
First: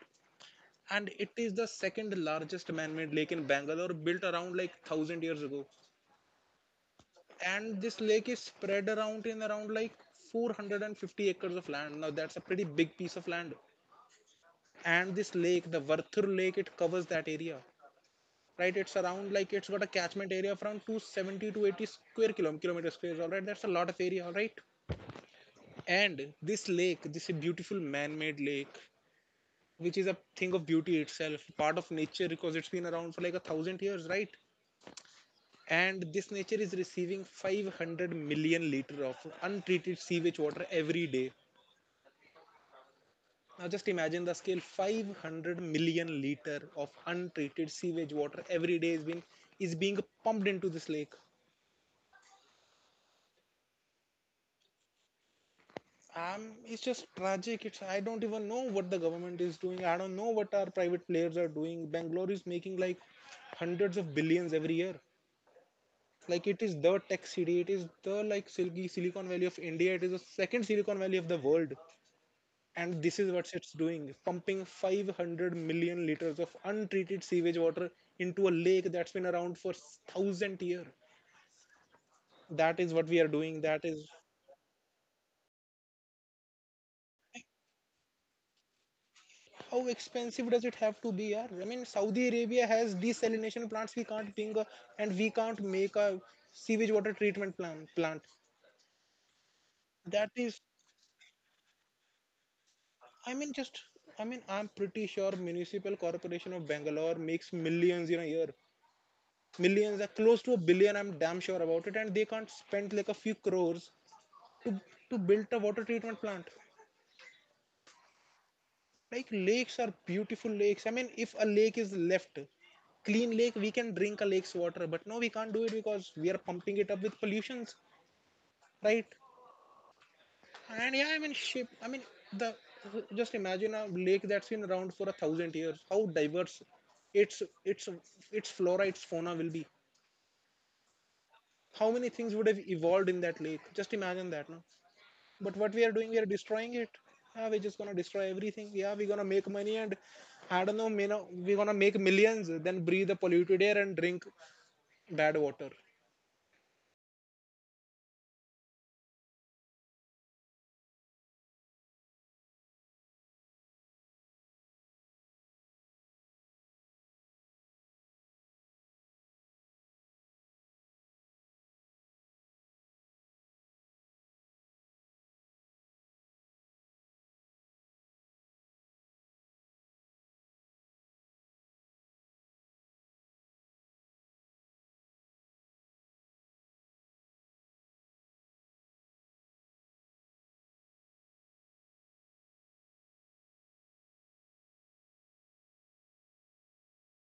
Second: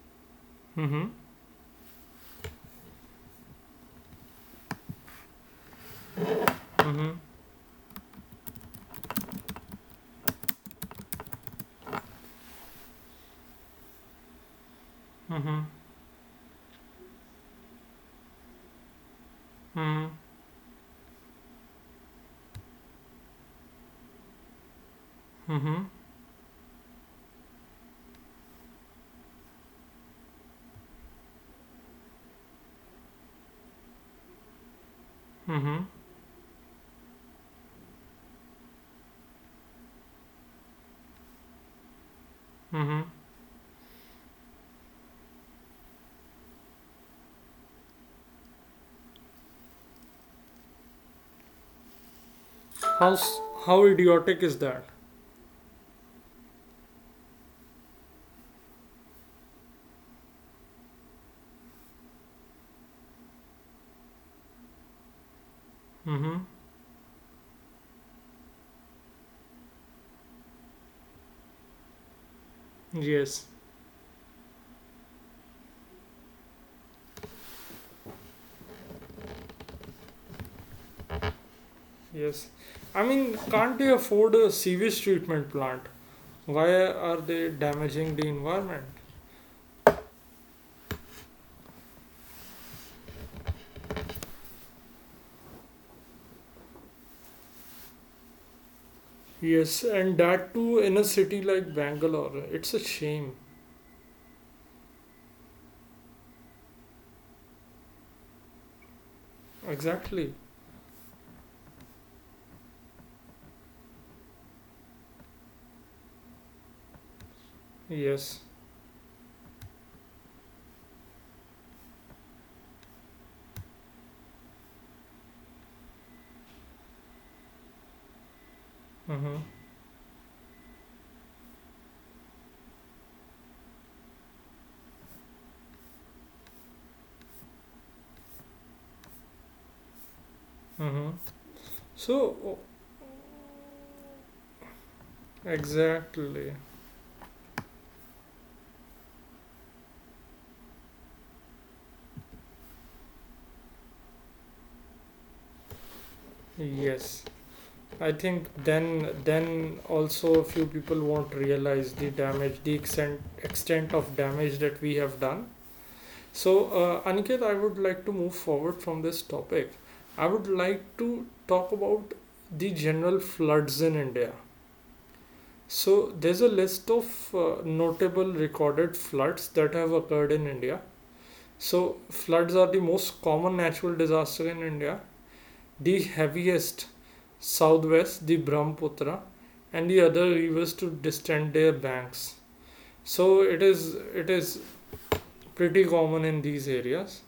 S1: Mm-hmm.
S2: And it is the second largest man-made lake in Bangalore, built around like 1000 years ago.
S1: Mm-hmm.
S2: And this lake is spread around in around like 450 acres of land. Now that's a pretty big piece of land. And this
S1: Mm-hmm.
S2: lake, the Varthur Lake, it covers that area, right? It's around like, it's got a
S1: Mm-hmm.
S2: catchment area of around 270 to 80 square kilometer squares, all right? That's a lot of area, all right?
S1: Mm-hmm.
S2: And this lake, this beautiful man-made lake, which is a thing of beauty itself, part of nature, because it's been around for like a thousand years, right?
S1: Mm-hmm.
S2: And this nature is receiving 500 million liter of untreated sewage water every day.
S1: Mm-hmm.
S2: Now just imagine the scale. 500 million liter of untreated sewage water every day is being, is being pumped into this lake.
S1: How, how idiotic is that?
S2: It's just tragic. It's, I don't even know what the government is doing. I don't know what our private players are doing. Bangalore is making like hundreds of billions every year.
S1: Mm-hmm,
S2: Like it is the tech city, it is the, like, Silicon Valley of India, it is the second Silicon Valley of the world. And this is
S1: yes,
S2: what it's doing, pumping 500 million liters of untreated sewage water into a lake that's been around for thousand years.
S1: yes.
S2: That is
S1: I
S2: what we
S1: mean,
S2: are doing.
S1: can't
S2: That
S1: they
S2: is
S1: afford a sewage treatment plant? Why are they damaging the environment?
S2: how expensive does it have to be. Yeah, I mean, Saudi Arabia has desalination plants, we can't think, a, and we can't make a sewage water treatment plant.
S1: Yes, and
S2: That
S1: that
S2: is,
S1: too in a city like Bangalore, it's a
S2: I
S1: shame.
S2: mean, just, I mean, I'm pretty sure Municipal Corporation of Bangalore makes millions in a year, millions,
S1: Exactly,
S2: close to a billion. I'm damn sure about it, and they can't spend like a few crores to to build a water treatment plant.
S1: yes.
S2: Like lakes are beautiful lakes. I mean, if a lake is left clean lake, we can drink a lake's water. But no, we can't do it because we are pumping it up with pollutions, right?
S1: Mm-hmm.
S2: And yeah, I mean, ship. I mean, the, just imagine a lake that's been around for a thousand years. How diverse its its flora, its fauna will be.
S1: Mm-hmm.
S2: How many
S1: So
S2: things would have
S1: oh,
S2: evolved in that lake? Just imagine that, no? But what we are doing, we are
S1: exactly.
S2: destroying it. Yeah, we're just gonna destroy everything. Yeah, we're gonna make money and I don't know, we're gonna make millions, then breathe the polluted air and drink bad water.
S1: Yes. I think then also a few people won't realize the damage, the extent of damage that we have done. So Aniket, I would like to move forward from this topic. I would like to talk about the general floods in India. So there's a list of notable recorded floods that have occurred in India. So floods are the most common natural disaster in India. The heaviest southwest, the Brahmaputra, and the other rivers to distend their banks. So it is pretty common in these areas.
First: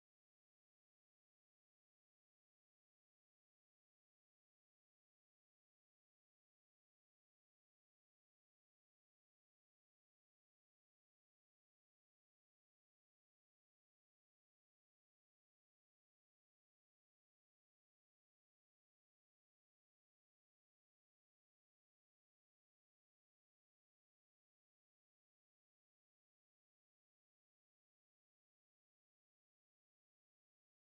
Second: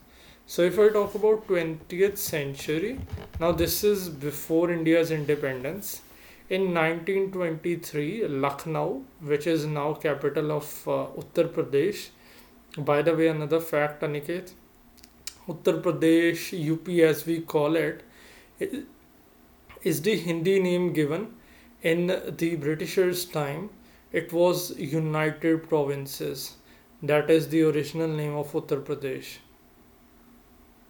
S1: So if I talk about 20th century, now this is before India's independence. In 1923, Lucknow, which is now capital of Uttar Pradesh, by the way, another fact, Aniket, Uttar Pradesh, UP as we call it, is the Hindi name given. In the Britishers' time, it was United Provinces. That is the original name of Uttar Pradesh,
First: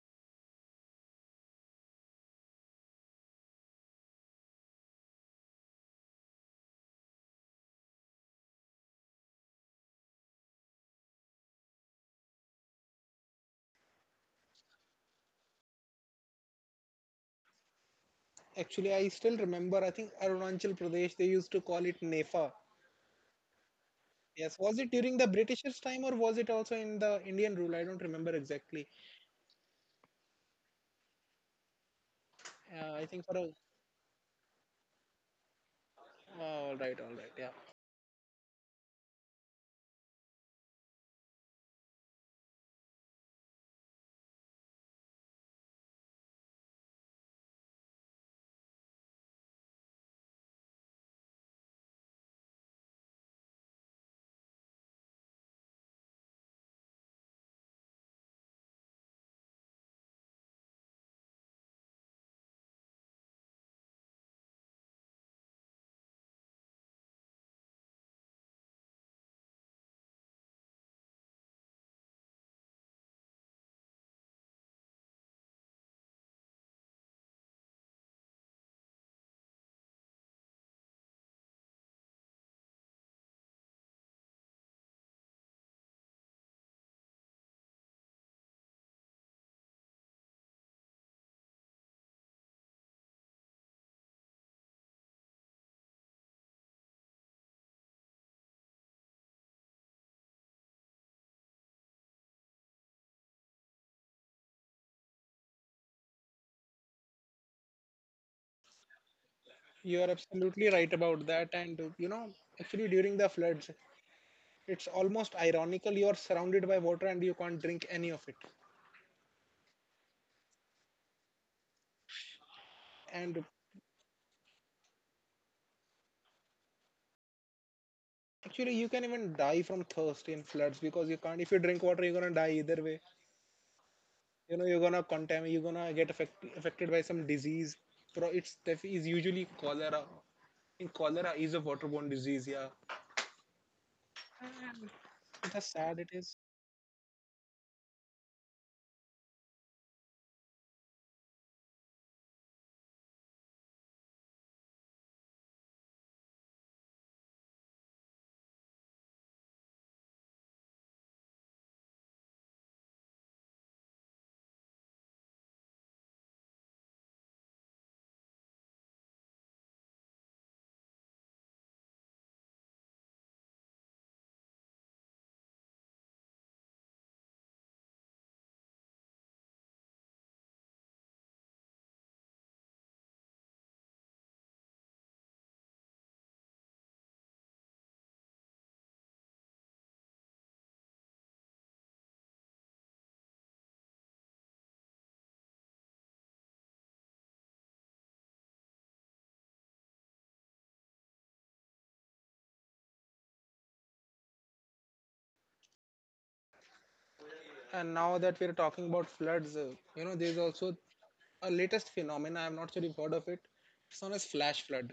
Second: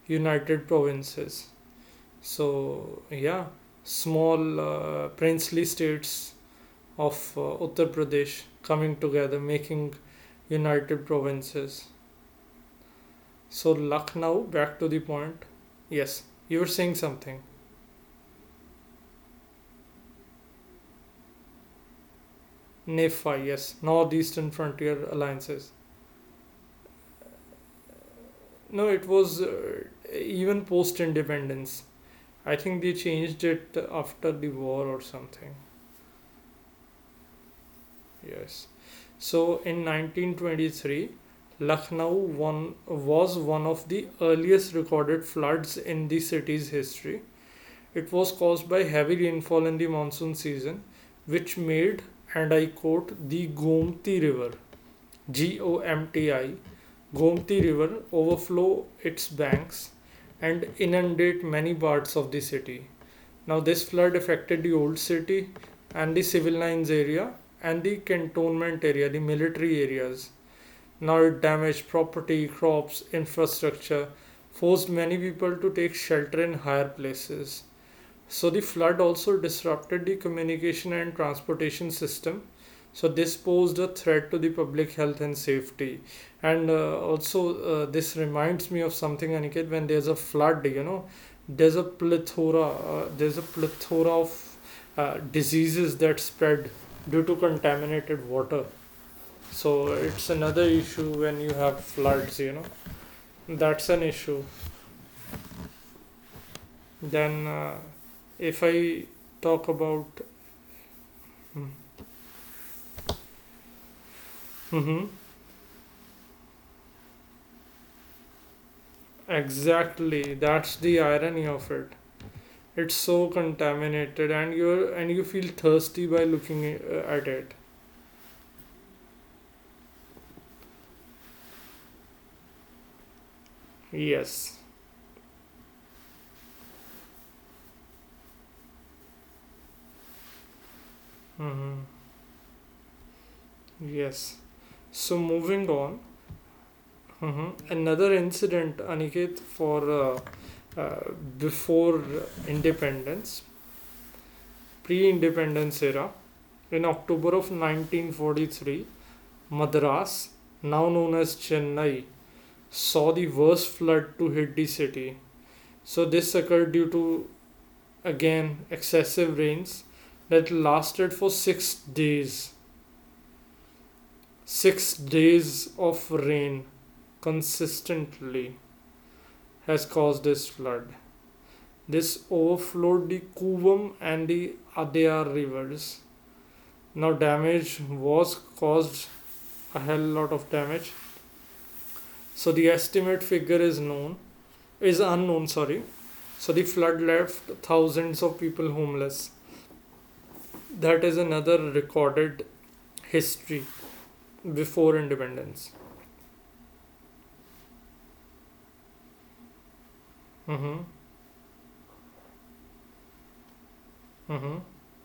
S1: United Provinces. So, yeah, small princely states of Uttar Pradesh coming together, making United Provinces. So, Lucknow, back to the point. Yes, you were saying something.
S2: Actually, I still remember, I think Arunachal Pradesh, they used to call it NEFA.
S1: NEFA, yes, Northeastern
S2: Yes, was it
S1: Frontier
S2: during the
S1: Alliances.
S2: Britishers' time or was it also in the Indian rule? I don't remember
S1: No,
S2: exactly.
S1: it was even post independence. I think they
S2: I think for
S1: changed
S2: a—
S1: it after the war or something.
S2: all right, all right, yeah.
S1: Yes. So in 1923, Lucknow one, was one of the earliest recorded floods in the city's history. It was caused by heavy rainfall in the monsoon season, which made, and I quote, the Gomti River GOMTI, Gomti River overflow its banks and inundate many parts of the city. Now, this flood affected the old city and the civil lines area and the cantonment area, the military areas. Now, it damaged property, crops, infrastructure, forced many people to take shelter in higher places. So the flood also disrupted the communication and transportation system. So this posed a threat to the public health and safety. And also, this reminds me of something, Aniket. When there's a flood, there's a plethora of diseases that spread due to contaminated water. So it's another issue when you have floods. That's an issue. Then, if I talk
S2: You are
S1: about,
S2: absolutely right about that. And you know actually during the floods, it's
S1: mm-hmm.
S2: almost ironical, you are surrounded by water and you can't drink any of it.
S1: Exactly, that's the irony of it. It's so
S2: And
S1: contaminated, and you feel thirsty by looking at it.
S2: actually you can even die from thirst in floods, because you can't— if you drink water you're gonna die either way.
S1: Yes.
S2: You know, you're gonna contaminate, you're gonna get affected by some disease. It's is usually cholera. In Cholera is a
S1: Hmm.
S2: waterborne disease, yeah.
S1: Yes. So
S2: And
S1: moving
S2: that's
S1: on.
S2: sad, it is.
S1: Hmm. Another incident, Aniket, for uh, before independence, pre-independence era, in October of 1943, Madras, now known as Chennai, saw the worst flood to hit the city. So this occurred due to again excessive rains that lasted for 6 days. 6 days of rain consistently has caused this flood. This overflowed the Kuvam and the Adyar rivers. Now, damage was caused, a hell lot of damage. So, the estimate figure is known, is unknown, sorry. So, the flood left thousands of people homeless. That is another recorded history before independence.
S2: And now that we're talking about floods, there's
S1: Mm-hmm.
S2: also a latest phenomenon. I'm not sure you've heard of it. It's known as
S1: Mm-hmm.
S2: flash flood.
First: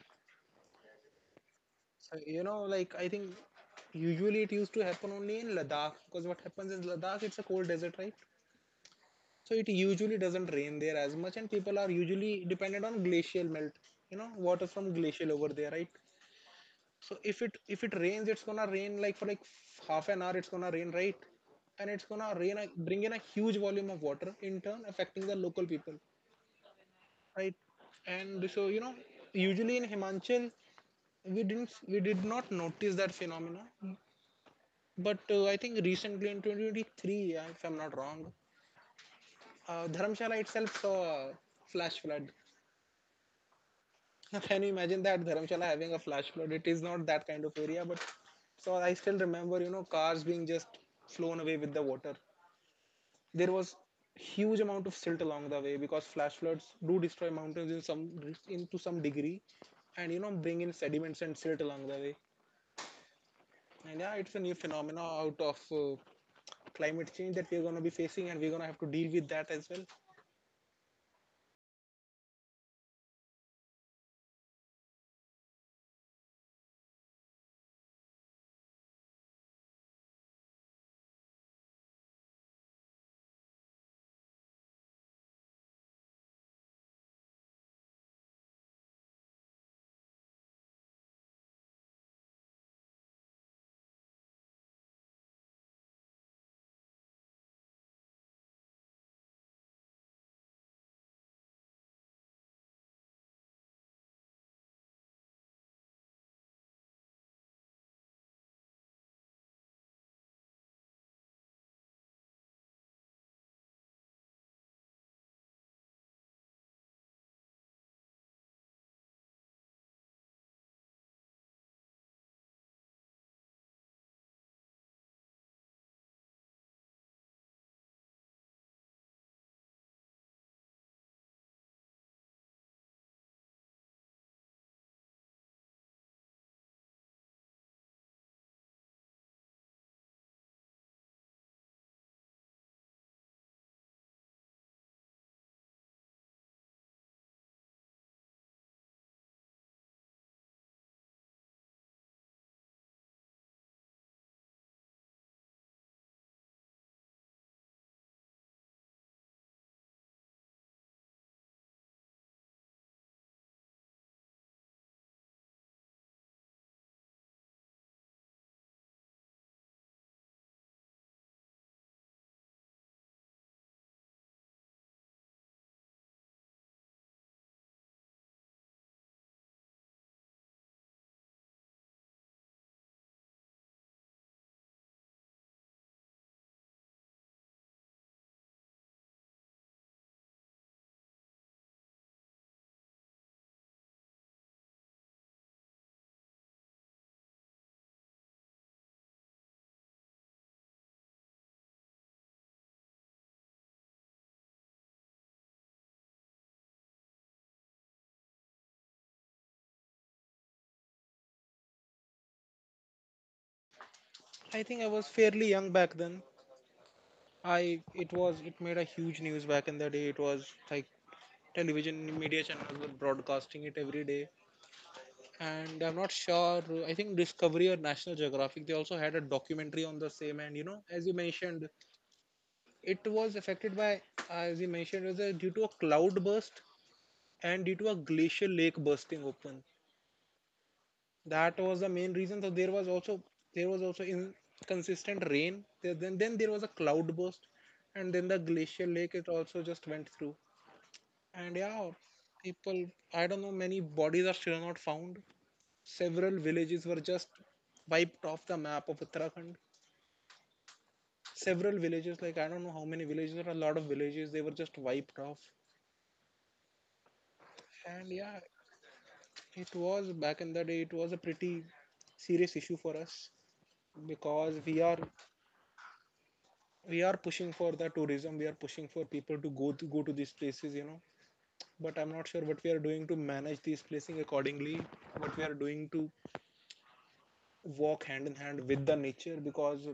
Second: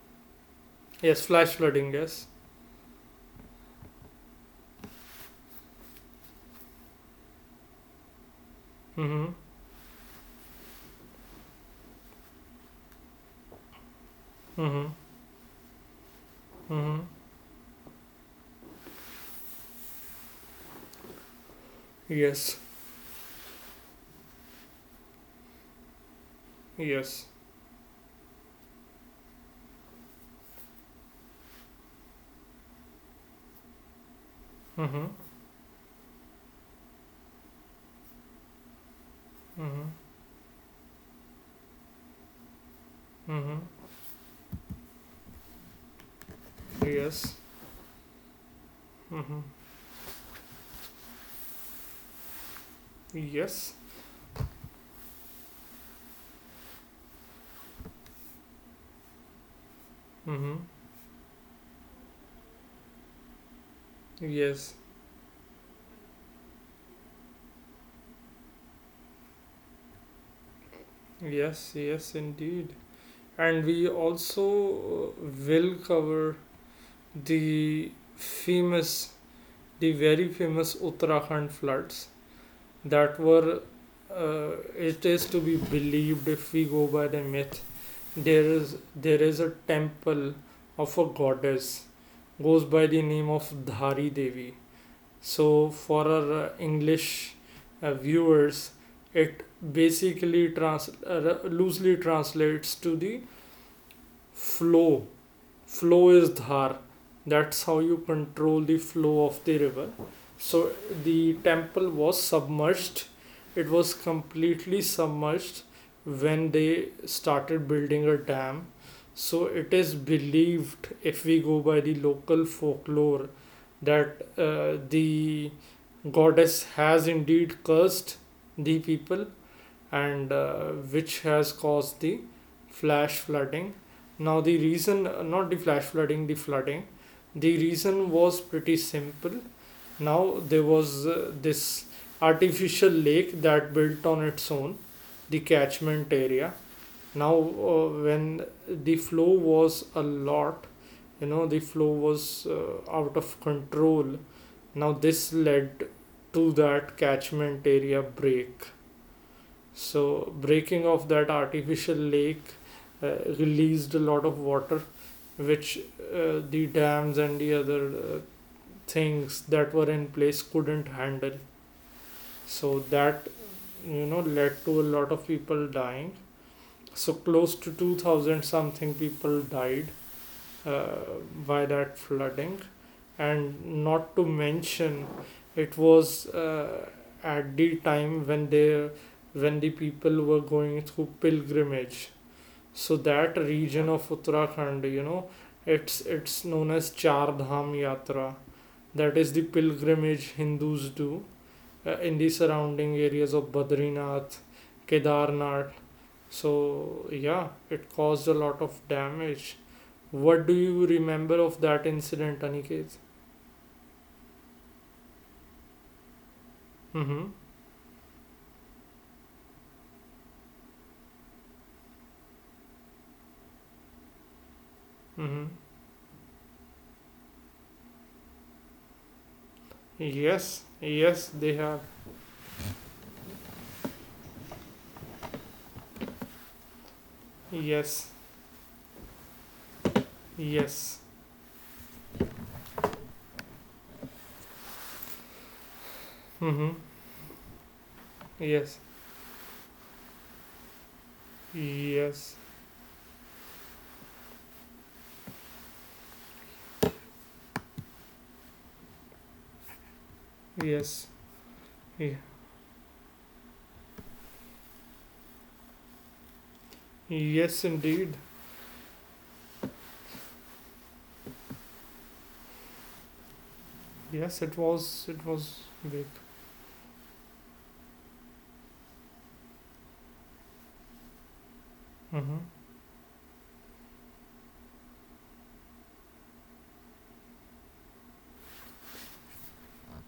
S1: Yes, flash flooding,
S2: So,
S1: yes.
S2: like, I think usually it used to happen only in Ladakh, because what happens is Ladakh, it's a cold desert, right?
S1: Mm-hmm.
S2: So it usually doesn't rain there as much, and people are usually dependent on glacial melt, water
S1: Mm-hmm.
S2: from glacial over there, right?
S1: Mm-hmm.
S2: So if it rains, it's gonna rain like for like half an hour, it's gonna rain, right? And it's gonna
S1: Yes.
S2: bring in a huge volume of water, in turn affecting the local people,
S1: Yes.
S2: right? And so usually in Himachal, we did not notice that phenomena.
S1: Mm-hmm.
S2: But I think recently in 2023, if I'm not wrong,
S1: Mm-hmm.
S2: Dharamshala itself saw a flash flood.
S1: Mm-hmm.
S2: Can you imagine that, Dharamshala having a flash flood? It is not that
S1: Yes.
S2: kind of area. But so I still
S1: Mm-hmm.
S2: remember, cars being just flown away with the water. There
S1: Yes.
S2: was huge amount of silt along the way, because flash floods do destroy mountains in some into some degree, and
S1: Mm-hmm.
S2: bring in sediments and silt along the way. And yeah, it's a new
S1: Yes.
S2: phenomena out of climate change that we're gonna be facing, and we're gonna have to deal with that as well.
S1: Yes, yes, indeed. And we also will cover the famous, the very famous Uttarakhand floods that were, it is to be believed, if we go by the myth, there is a temple of a goddess, goes by the name of Dhari Devi. So for our English viewers, it basically loosely translates to the flow flow. Is dhar. That's how you control the flow of the river. So the temple was submerged, it was completely submerged, when they started building a dam. So it is believed, if we go by the local folklore, that the goddess has indeed cursed the people, and which has caused the flash flooding. Now, the reason, not the flash flooding, the flooding, the reason was pretty simple. Now, there was this artificial lake that built on its own, the catchment area. Now, when the flow was a lot, the flow was out of control. Now, this led to that catchment area break, so breaking of that artificial lake released a lot of water, which the dams and the other things that were in place couldn't handle. So that, led to a lot of people dying. So, close to 2000 something people died, uh, by that flooding. And not to mention, it was at the time when they when the people were going through pilgrimage. So that region of Uttarakhand, it's known as Char Dham Yatra. That is the pilgrimage Hindus do in the surrounding areas of Badrinath, Kedarnath. So yeah, it caused a lot of damage. What do you remember of that incident, Aniket?
S2: I think I was fairly young back then.
S1: Mm-hmm.
S2: I It was— it made a huge news back in the day. It was like television media channels were broadcasting it every day,
S1: Mm-hmm.
S2: and I'm not sure. I think Discovery or National Geographic, they also had a documentary on the same.
S1: Yes.
S2: And, as you
S1: Yes, they have.
S2: mentioned, it was affected by— as you mentioned, it was due to a cloud burst and due to a
S1: Yes.
S2: glacial lake bursting open.
S1: Yes.
S2: That was the main reason. So there was also— there was also inconsistent rain. Then there
S1: Mm-hmm.
S2: was a cloud burst, and then the
S1: Yes.
S2: glacial lake it also just went through. And yeah,
S1: Yes.
S2: people, I don't know, many bodies are still not found. Several villages were just wiped off the map of Uttarakhand.
S1: Yes.
S2: Several
S1: Ye-.
S2: villages, like I don't know how many villages, or a lot of villages, they were just wiped off.
S1: Yes, indeed.
S2: And yeah, it was back in the day, it was a pretty serious issue for us,
S1: Yes, it
S2: because we
S1: was.
S2: are—
S1: It was big.
S2: we are pushing for the tourism, we are pushing for people to go to these places, you know. But I'm not
S1: Mm-hmm.
S2: sure what we are doing to manage these places accordingly, what we are doing to walk hand in hand with the nature. Because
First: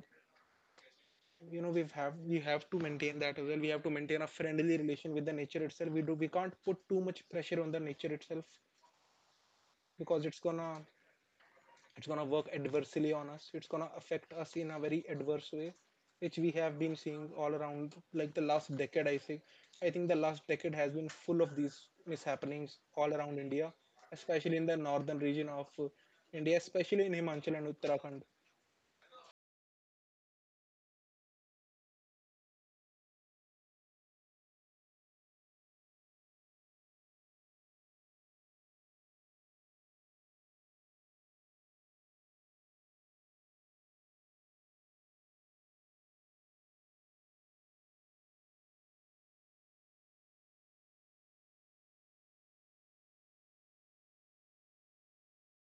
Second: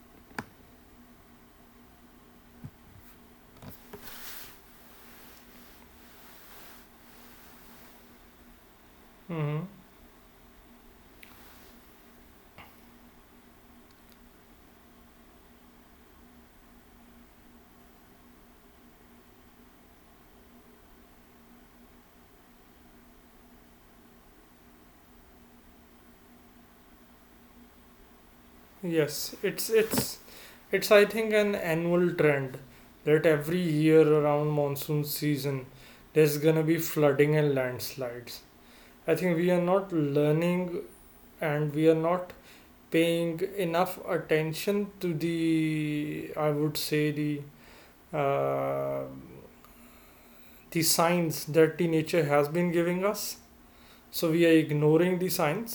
S2: we have— we have to maintain that as well. We have to maintain a friendly relation with the nature itself. We do— we can't put too much pressure on the nature itself,
S1: Mm-hmm.
S2: because it's going to work adversely on us. It's going to affect us in a very adverse way, which we have been seeing all around, like the last decade. I think the last decade has been full of these mishappenings all around India, especially in the northern region of India, especially in Himachal and Uttarakhand.
S1: Yes. It's. It's. It's. I think an annual trend that every year around monsoon season, there's gonna be flooding and landslides. I think we are not learning and we are not paying enough attention to the, I would say, the uh, signs that the nature has been giving us. So we are ignoring the signs.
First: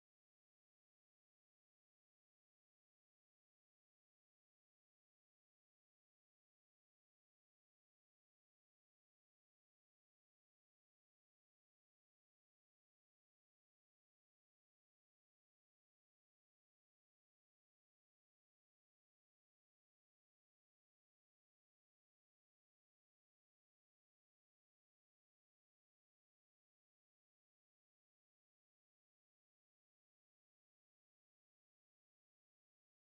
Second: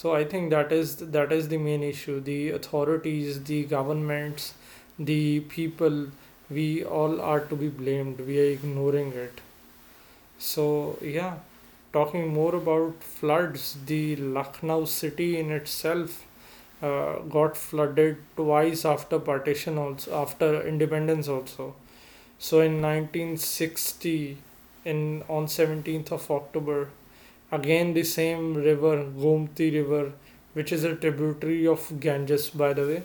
S1: So I think that is the main issue. The authorities, the governments, the people, we all are to be blamed. We are ignoring it. So, yeah. Talking more about floods, the Lucknow city in itself got flooded twice after partition also, after independence also. So in 1960, in on 17th of October, again the same river, Gomti River, which is a tributary of Ganges, by the way.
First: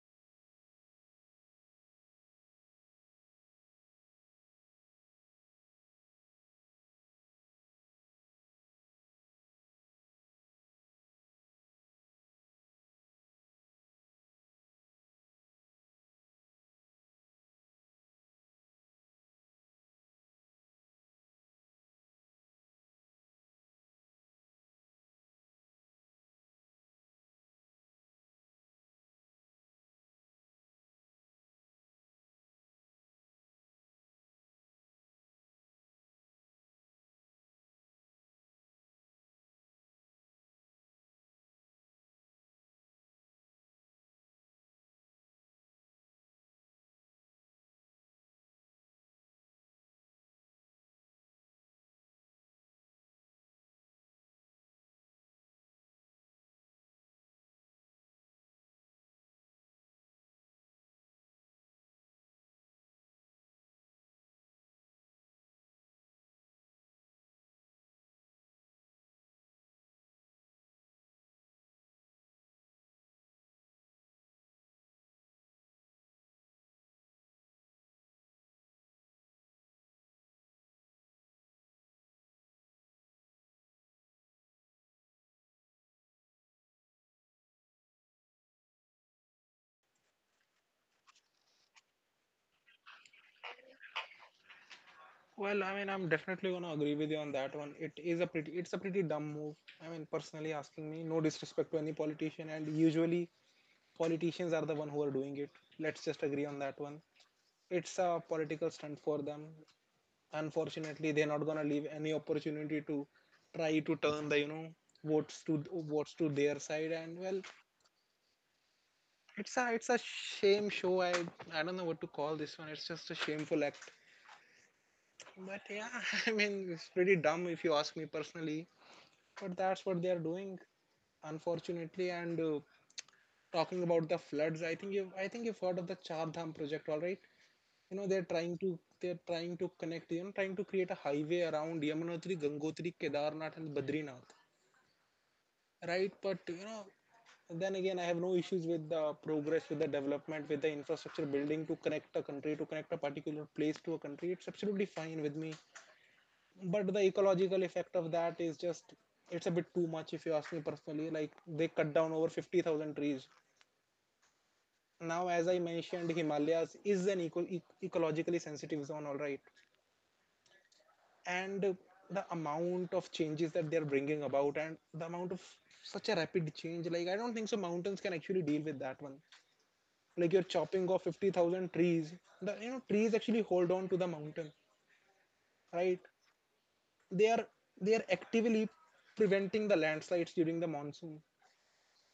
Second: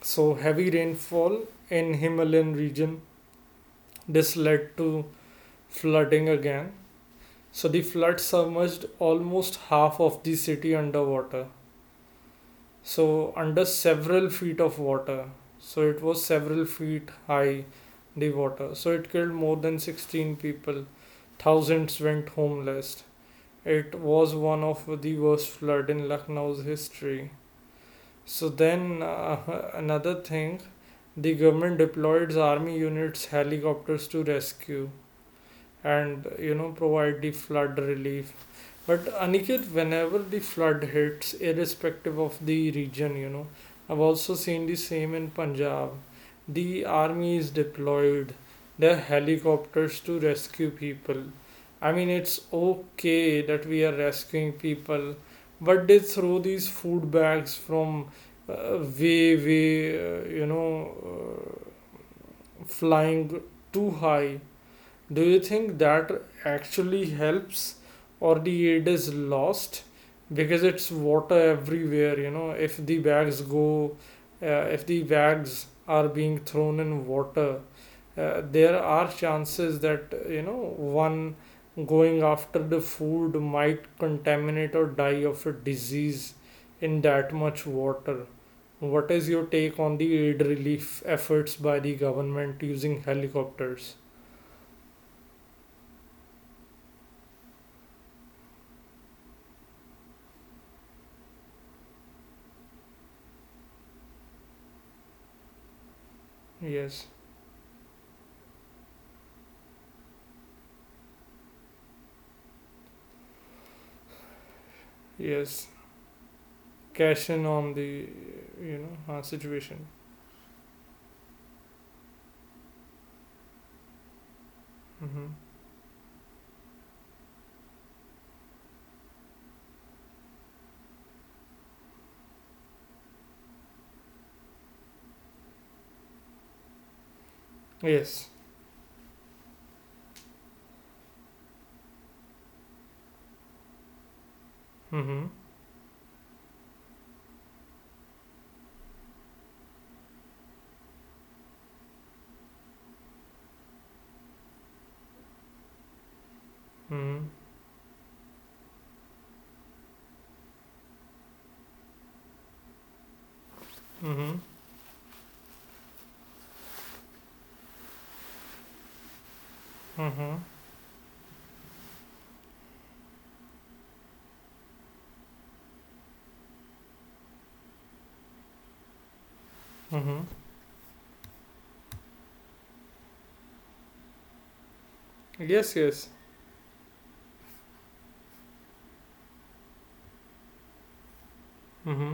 S1: So heavy rainfall in Himalayan region, this led to flooding again. So the flood submerged almost half of the city underwater. So, under several feet of water. So, it was several feet high, the water. So, it killed more than 16 people. Thousands went homeless. It was one of the worst flood in Lucknow's history. So then, another thing, the government deployed army units, helicopters to rescue and, you know, provide the flood relief. But Aniket, whenever the flood hits, irrespective of the region, you know, I've also seen the same in Punjab. The army is deployed, their helicopters to rescue people. I mean, it's okay that we are rescuing people, but they throw these food bags from way uh, flying too high. Do you think that actually helps or the aid is lost? Because it's water everywhere, you know. If the bags are being thrown in water, there are chances that, you know, one going after the food might contaminate or die of a disease in that much water. What is your take on the aid relief efforts by the government using helicopters?
S2: Well, I mean, I'm definitely going to agree with you on that one. It's a pretty dumb move. I mean, personally asking me, no disrespect to any politician, and usually politicians are the one who are doing it. Let's just agree on that one.
S1: Yes.
S2: It's a political stunt for them. Unfortunately, they're not gonna leave any opportunity to try to turn the votes to
S1: Yes,
S2: votes to their side. And
S1: cash
S2: well,
S1: in on the, you
S2: it's
S1: situation.
S2: a shame show. I don't know what to call this one. It's just a shameful act.
S1: Mm-hmm.
S2: But yeah, I mean, it's pretty dumb if you ask me personally. But that's what they are doing, unfortunately. And talking about the floods, I think you've heard of the Char Dham project, all right?
S1: Yes.
S2: They're trying to connect, trying to create a highway around Yamunotri, Gangotri, Kedarnath and Badrinath,
S1: Mm-hmm.
S2: right? But you know, then again, I have no issues with the progress, with the development, with the infrastructure building to connect a country, to connect a particular place to a country. It's absolutely fine with me. But the
S1: Mm-hmm.
S2: ecological effect of that is just— it's a bit too much if you ask me personally. Like, they cut down over 50,000 trees.
S1: Mm-hmm.
S2: Now, as I mentioned, Himalayas is an ecologically sensitive zone, all right?
S1: Mm-hmm.
S2: And the amount of changes that they're bringing about, and the amount of such a rapid change, like, I don't think so mountains can actually deal with that one.
S1: Mm-hmm.
S2: Like, you're chopping off 50,000 trees. The You know, trees actually hold on to the mountain,
S1: Yes.
S2: right?
S1: Yes.
S2: They are— they are actively preventing the landslides during the monsoon.
S1: Mm-hmm.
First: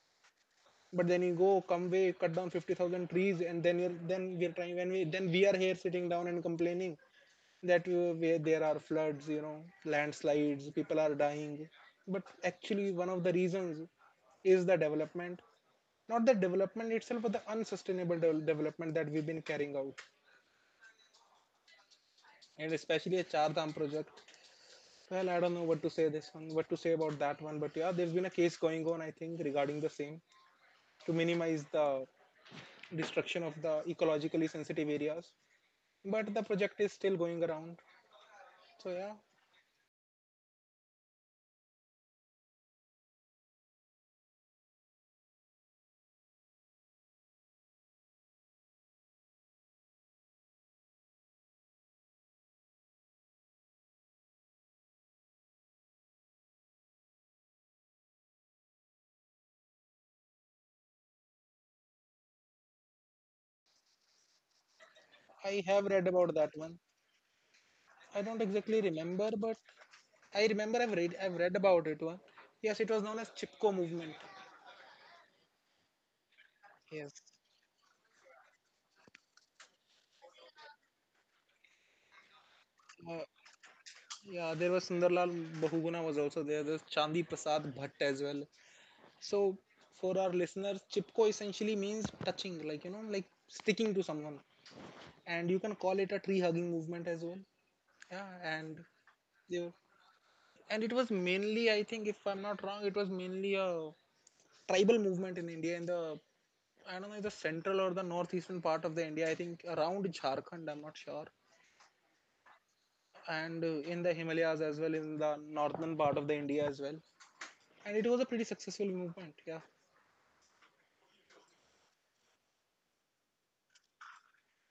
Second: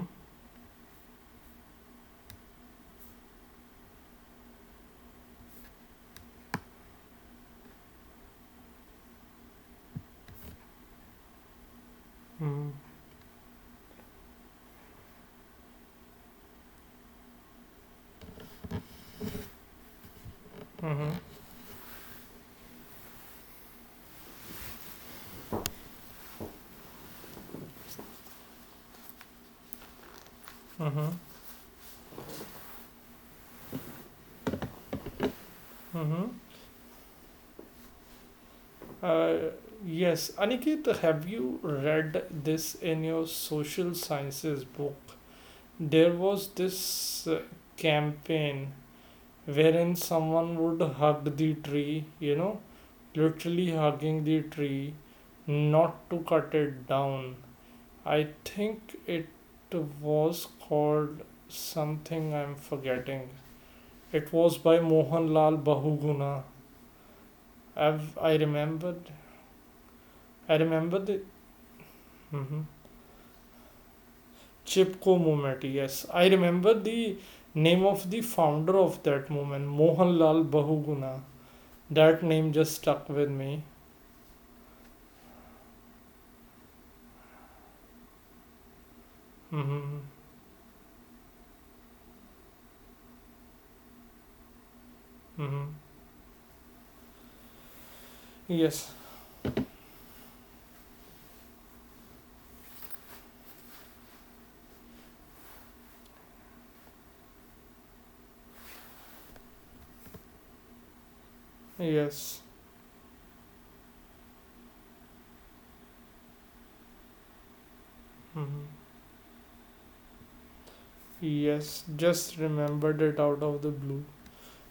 S2: But then you go come way cut down 50,000 trees, and then you're then we're trying— when we then we are here sitting down and complaining that where there are floods, you know, landslides, people are dying. But
S1: Mm-hmm.
S2: actually, one of the reasons is the development, not the development itself, but the unsustainable development that we've been carrying out,
S1: Mm-hmm.
S2: and especially a Chardham project. Well, I don't know what to say this one, what to say about that one, but yeah, there's been a case going on, I think, regarding the same, to
S1: Mm-hmm.
S2: minimize the destruction of the ecologically sensitive areas.
S1: Mm-hmm.
S2: But the project is still going around, so yeah.
S1: Uh, yes, Aniket, have you read this in your social sciences book? There was this campaign wherein someone would hug the tree, you know, literally hugging the tree not to cut it down. I think it was called something I'm forgetting. It was by
S2: I
S1: Mohanlal
S2: have read about
S1: Bahuguna.
S2: that one.
S1: I've,
S2: I
S1: I
S2: don't exactly
S1: remembered.
S2: remember, but
S1: I remember the
S2: I've read about it one.
S1: Mm-hmm.
S2: Yes, it was known as Chipko movement.
S1: Chipko movement. Yes, I remember the
S2: Yes.
S1: name of the founder of that movement, Mohanlal Bahuguna. That name just stuck
S2: Uh,
S1: with me.
S2: yeah, there was Sundarlal Bahuguna was also there. There's Chandi Prasad Bhatt as well. So
S1: Mm-hmm.
S2: for our listeners, Chipko essentially means touching, like, you know, like sticking to someone, and you
S1: Mm-hmm.
S2: can call it a tree hugging movement as well. Yeah, and
S1: Yes.
S2: they were— and it was mainly, I think, if I'm not wrong, it was mainly a tribal movement in India in the— I don't know, the central or the northeastern part of the India. I think around Jharkhand. I'm not sure.
S1: Yes.
S2: And in the Himalayas as well, in the northern part of the India as well. And it was a pretty
S1: Mm-hmm.
S2: successful movement. Yeah,
S1: Yes, just remembered it out of the blue.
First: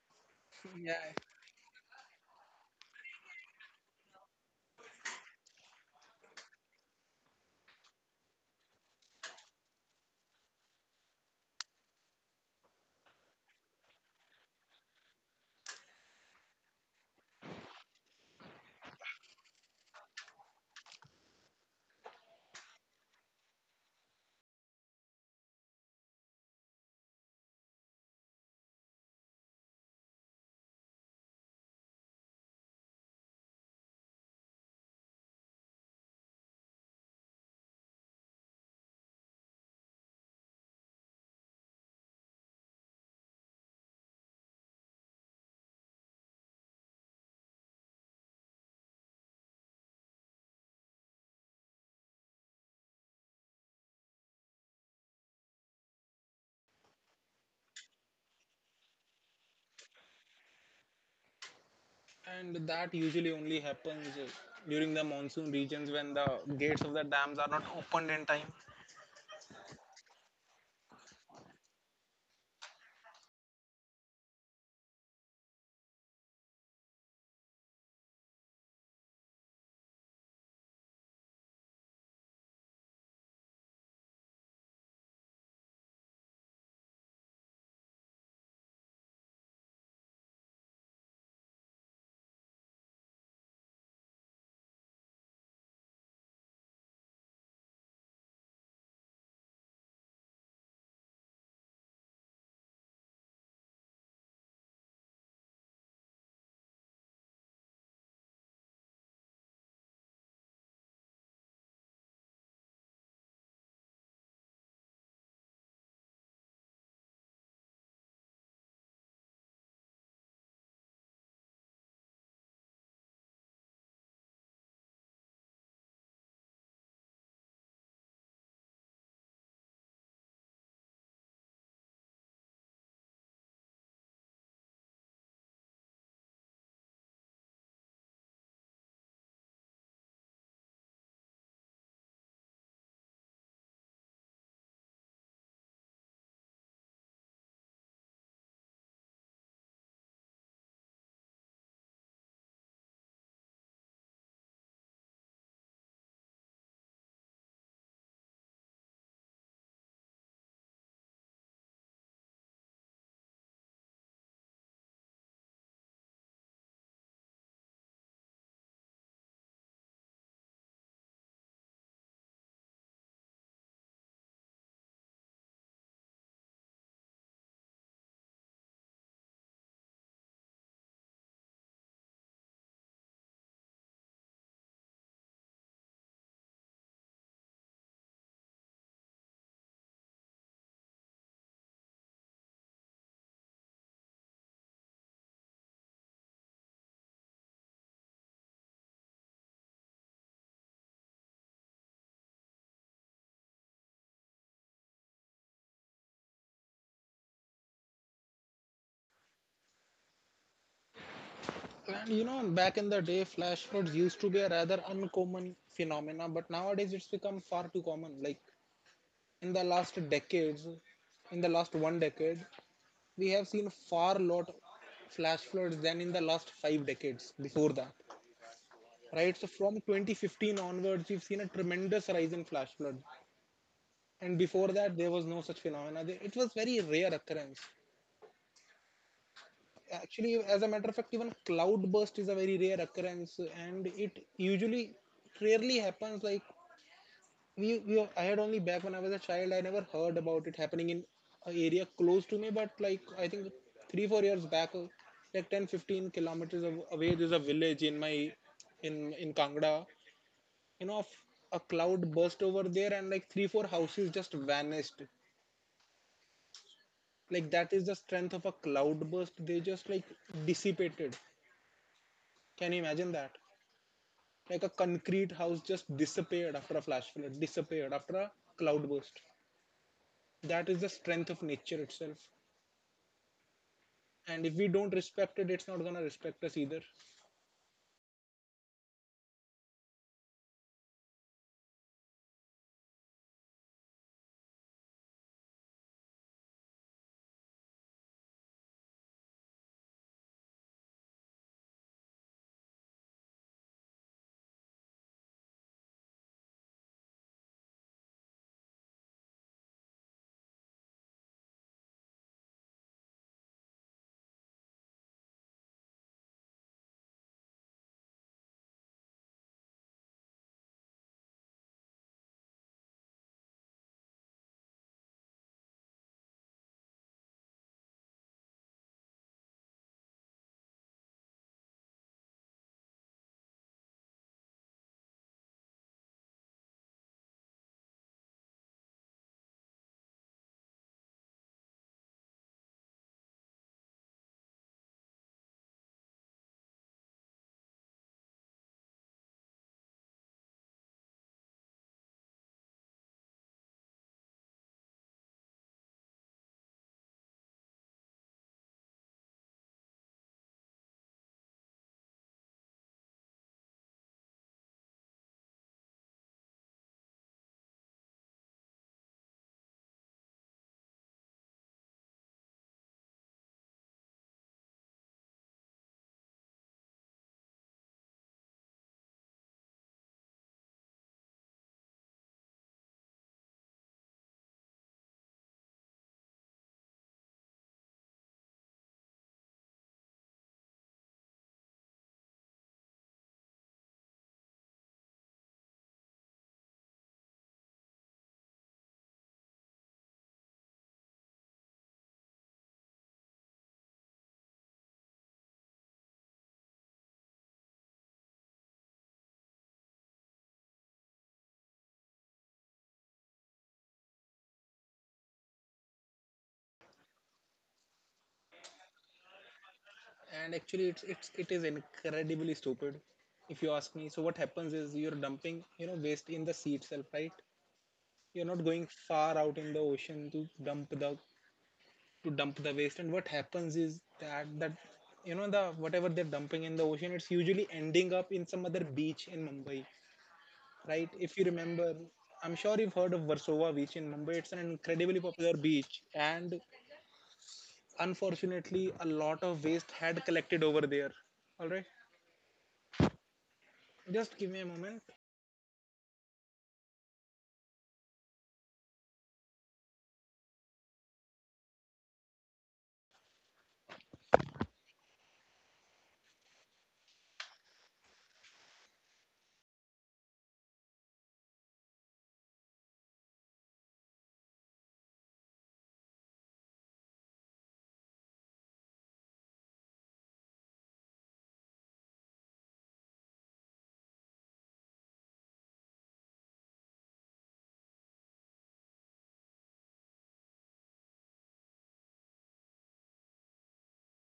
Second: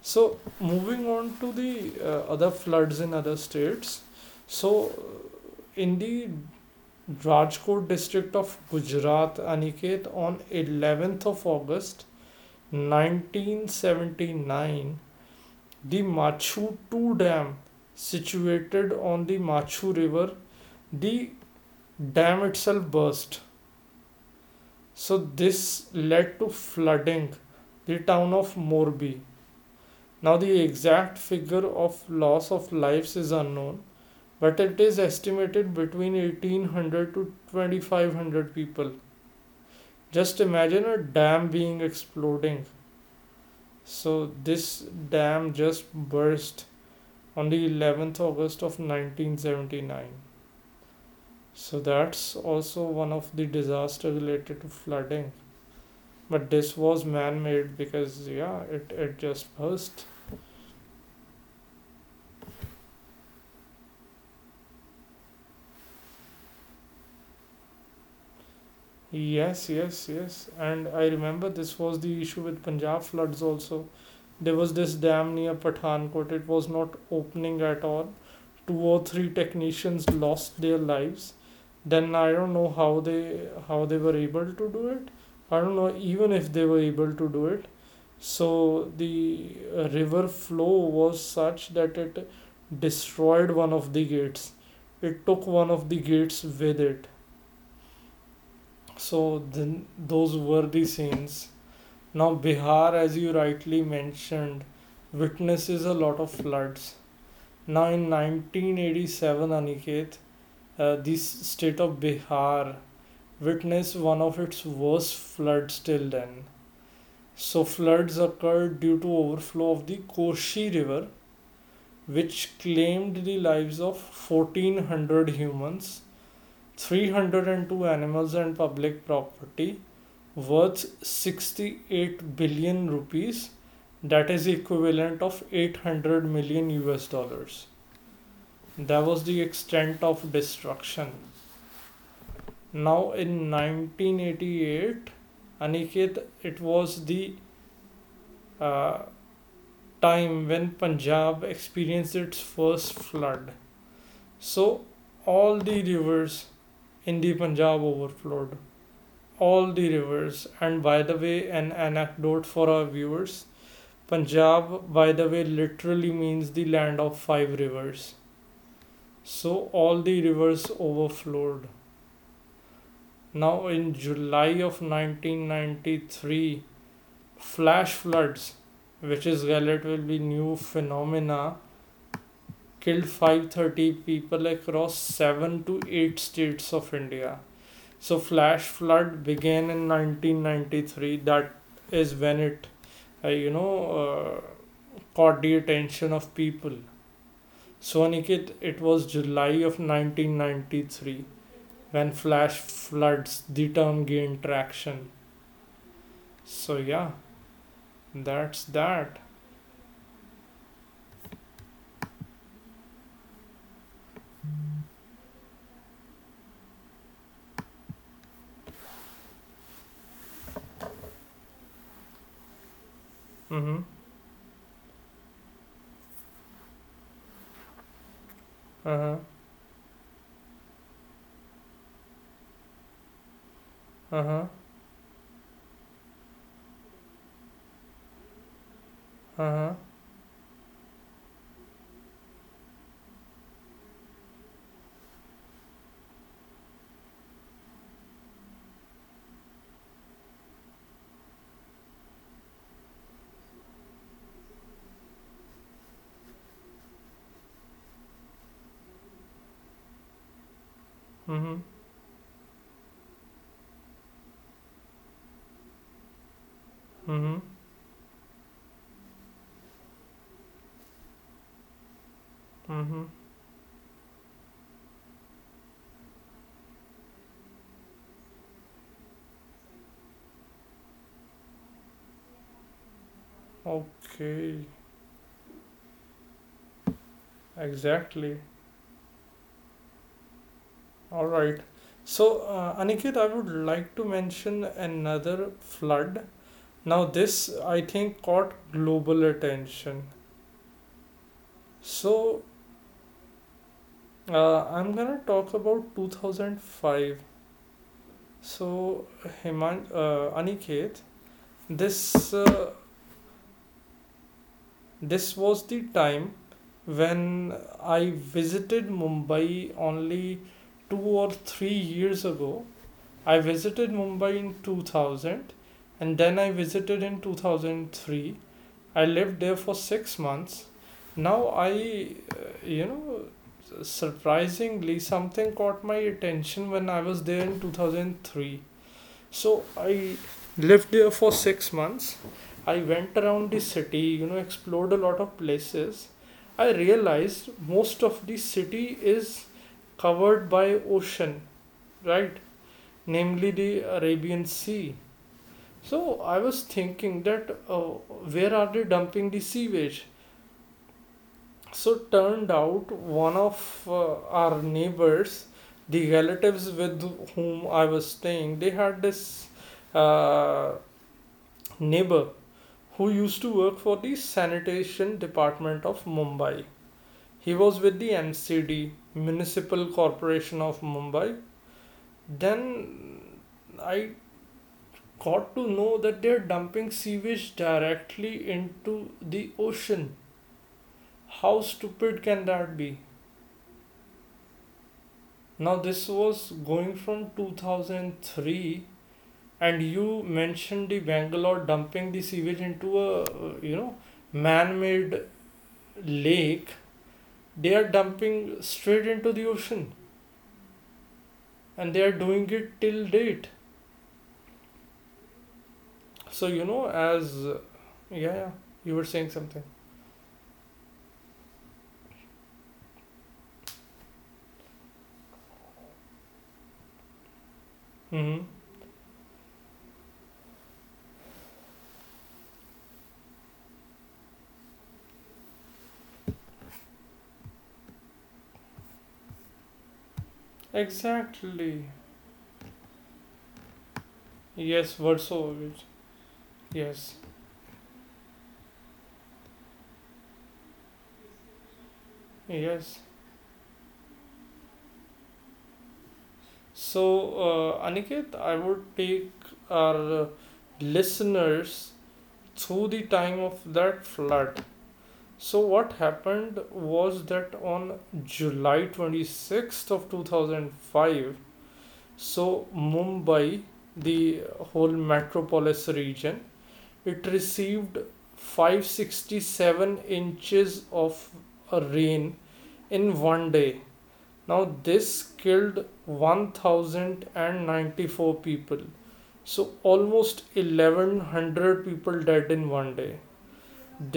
S1: So, moving
S2: yeah.
S1: on to the other floods in other states. So, in the Rajkot district of Gujarat, Aniket, on 11th of August 1979, the Machu 2 dam, situated on the Machu River, the dam itself burst. So, this led to flooding the town of Morbi. Now, the exact figure of loss of lives is unknown, but it is estimated between 1800 to 2500 people. Just imagine a dam being exploding. So, this dam just burst on the 11th August of 1979. So, that's also one of the disaster related to flooding. But this was man made because, yeah, it just burst.
S2: And that usually only happens during the monsoon regions when the gates of the dams are not opened in time.
S1: Yes, yes, yes. And I remember this was the issue with Punjab floods also. There was this dam near Pathankot, it was not opening at all. Two or three technicians lost their lives. Then I don't know how they were able to do it. I don't know even if they were able to do it. So the river flow was such that it destroyed one of the gates. It took one of the gates with it, so then those were the scenes. Now Bihar, as you rightly mentioned, witnesses a lot of floods. Now in 1987, Aniket, the state of Bihar witnessed one of its worst floods till then. So floods occurred due to overflow of the Koshi River, which claimed the lives of 1400 humans, 302 animals and public property, worth 68 billion rupees, that is the equivalent of 800 million US dollars. That was the extent of destruction. Now in 1988, Aniket, it was the uh, time when Punjab experienced its first flood. So all the rivers in the Punjab overflowed, all the rivers. And by the way, an anecdote for our viewers, Punjab, by the way, literally means the land of five rivers. So all the rivers overflowed. Now, in July of 1993, flash floods, which is relatively new phenomena, killed 530 people across 7 to 8 states of India. So flash flood began in 1993. That is when it, uh, you know, uh, caught the attention of people. So, Aniket, it was July of 1993 when flash floods the term gained traction. So, yeah, that's that.
S2: And you know, back in the day, flash floods used to be a rather uncommon phenomena, but nowadays it's become far too common. Like, in the last decades, in the last one decade, we have seen
S1: Mm
S2: far lot flash floods than in the last five decades before that,
S1: hmm. Uh huh.
S2: right? So from 2015 onwards, we've seen a tremendous rise in flash floods,
S1: Uh
S2: and
S1: huh.
S2: before that there was no such phenomena. It was very rare occurrence.
S1: Uh huh.
S2: Actually, as a matter of fact, even cloud burst is a very rare occurrence, and it usually rarely happens. Like, we I had only— back when I was a child, I never heard about it happening in a area close to me. But like, I think 3 4 years back, like 10 15 kilometers away, there's a village in my— in Kangra. You know, f-
S1: Mm
S2: a
S1: hmm.
S2: cloud burst over there, and like 3 4 houses just vanished.
S1: Mm
S2: Like, that is the strength of a cloud burst. They just like dissipated. Can you
S1: hmm. Mm hmm.
S2: imagine that? Like a concrete house just disappeared after a flash flood, disappeared after a cloud burst. That is the strength of nature itself. And if
S1: Okay.
S2: we don't respect it, it's not gonna respect us either.
S1: Exactly. All right. So, Aniket, I would like to mention another flood. Now, this I think caught global attention. So, I'm gonna talk about 2005. So, Aniket, this uh, this was the time when I visited Mumbai only 2 or 3 years ago. I visited Mumbai in 2000, and then I visited in 2003. I lived there for 6 months. Now I, you know, surprisingly, something caught my attention when I was there in 2003. So I lived there for 6 months. I went around the city, you know, explored a lot of places. I realized most of the city is covered by ocean, right? Namely the Arabian Sea. So I was thinking that, where are they dumping the sewage? So turned out one of our neighbors, the relatives with whom I was staying, they had this uh, neighbor who used to work for the sanitation department of Mumbai. He was with the MCD, Municipal Corporation of Mumbai. Then I got to know that they're dumping sewage directly into the ocean. How stupid can that be? Now, this was going from 2003, and you mentioned the Bangalore dumping the sewage into a, you know, man made lake. They are dumping straight into the ocean, and they are doing it till date. So, you know, as yeah, yeah, you were saying something.
S2: And actually, it's it is incredibly stupid if you ask me. So what happens is you're dumping, you know, waste in the sea itself, right?
S1: Hmm.
S2: You're not going far out in the ocean to dump the waste and what happens is that you know, the whatever they're dumping in the ocean, it's usually ending up in some other beach in Mumbai, right? If you remember,
S1: Exactly.
S2: I'm sure you've heard of Varsova Beach in Mumbai. It's an
S1: Yes,
S2: incredibly popular
S1: Varsovich.
S2: beach, and
S1: Yes.
S2: unfortunately a lot of waste had collected over there. All right,
S1: Yes.
S2: just give me a moment.
S1: So, Aniket, I would take our listeners through the time of that flood. So what happened was that on July 26th of 2005, so Mumbai, the whole metropolis region, it received 567 inches of rain in one day. Now, this killed 1,094 people. So, almost 1,100 people dead in one day.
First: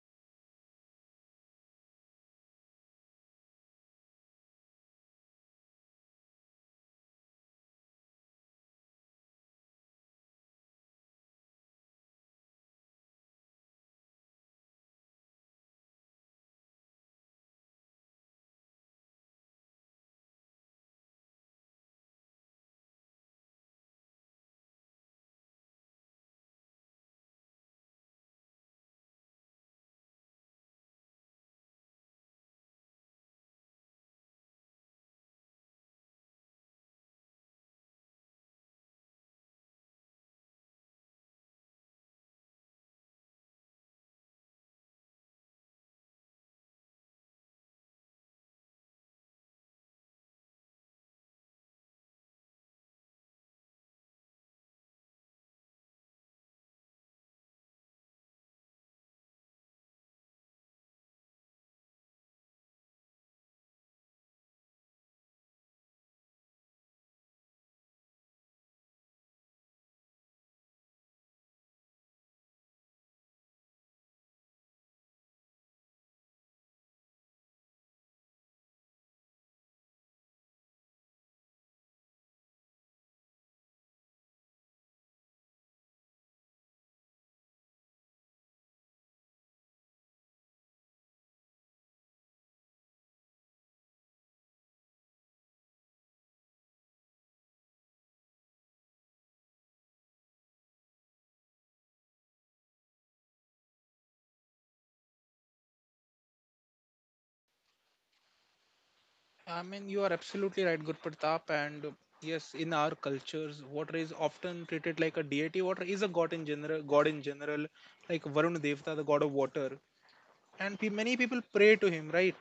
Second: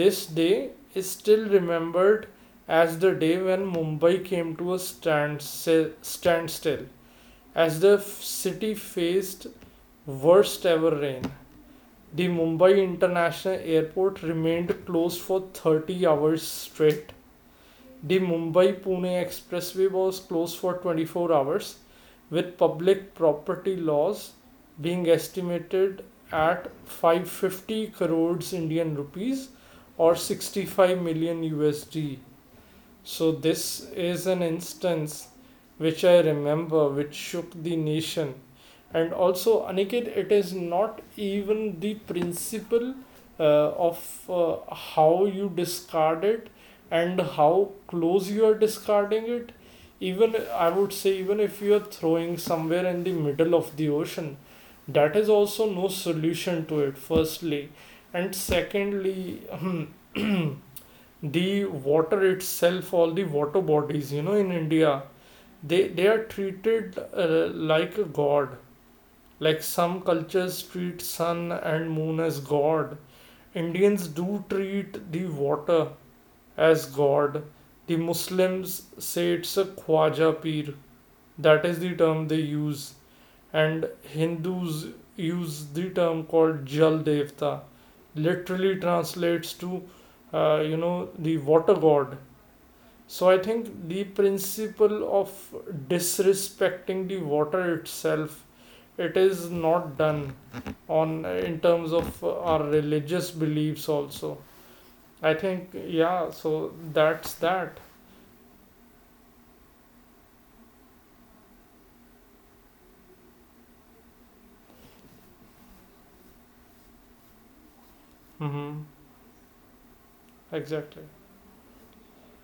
S1: This day is still remembered as the day when Mumbai came to a standstill, as the city faced worst ever rain. The Mumbai International Airport remained closed for 30 hours straight. The Mumbai Pune Expressway was closed for 24 hours, with public property loss being estimated at 550 crores Indian rupees or 65 million USD. So, this is an instance which I remember which shook the nation. And also, Aniket, it is not even the principle uh, of how you discard it and how close you are discarding it. Even I would say, even if you are throwing somewhere in the middle of the ocean, that is also no solution to it, firstly. And secondly, the water itself, all the water bodies, you know, in India, they are treated like a god. Like some cultures treat sun and moon as god, Indians do treat the water as god. The Muslims say it's a khwaja pir, that is the term they use, and Hindus use the term called jal devta, literally translates to, you know, the water god. So I think the principle of disrespecting the water itself, it is not done on in terms of our religious beliefs also. I think, yeah. So that's that.
S2: I mean, you are absolutely right, Gurpratap. And yes, in our cultures, water is often treated like a deity. Water is a god in general, like Varun
S1: Mm-hmm.
S2: Devta, the god of water. And
S1: Exactly.
S2: many people pray to him, right?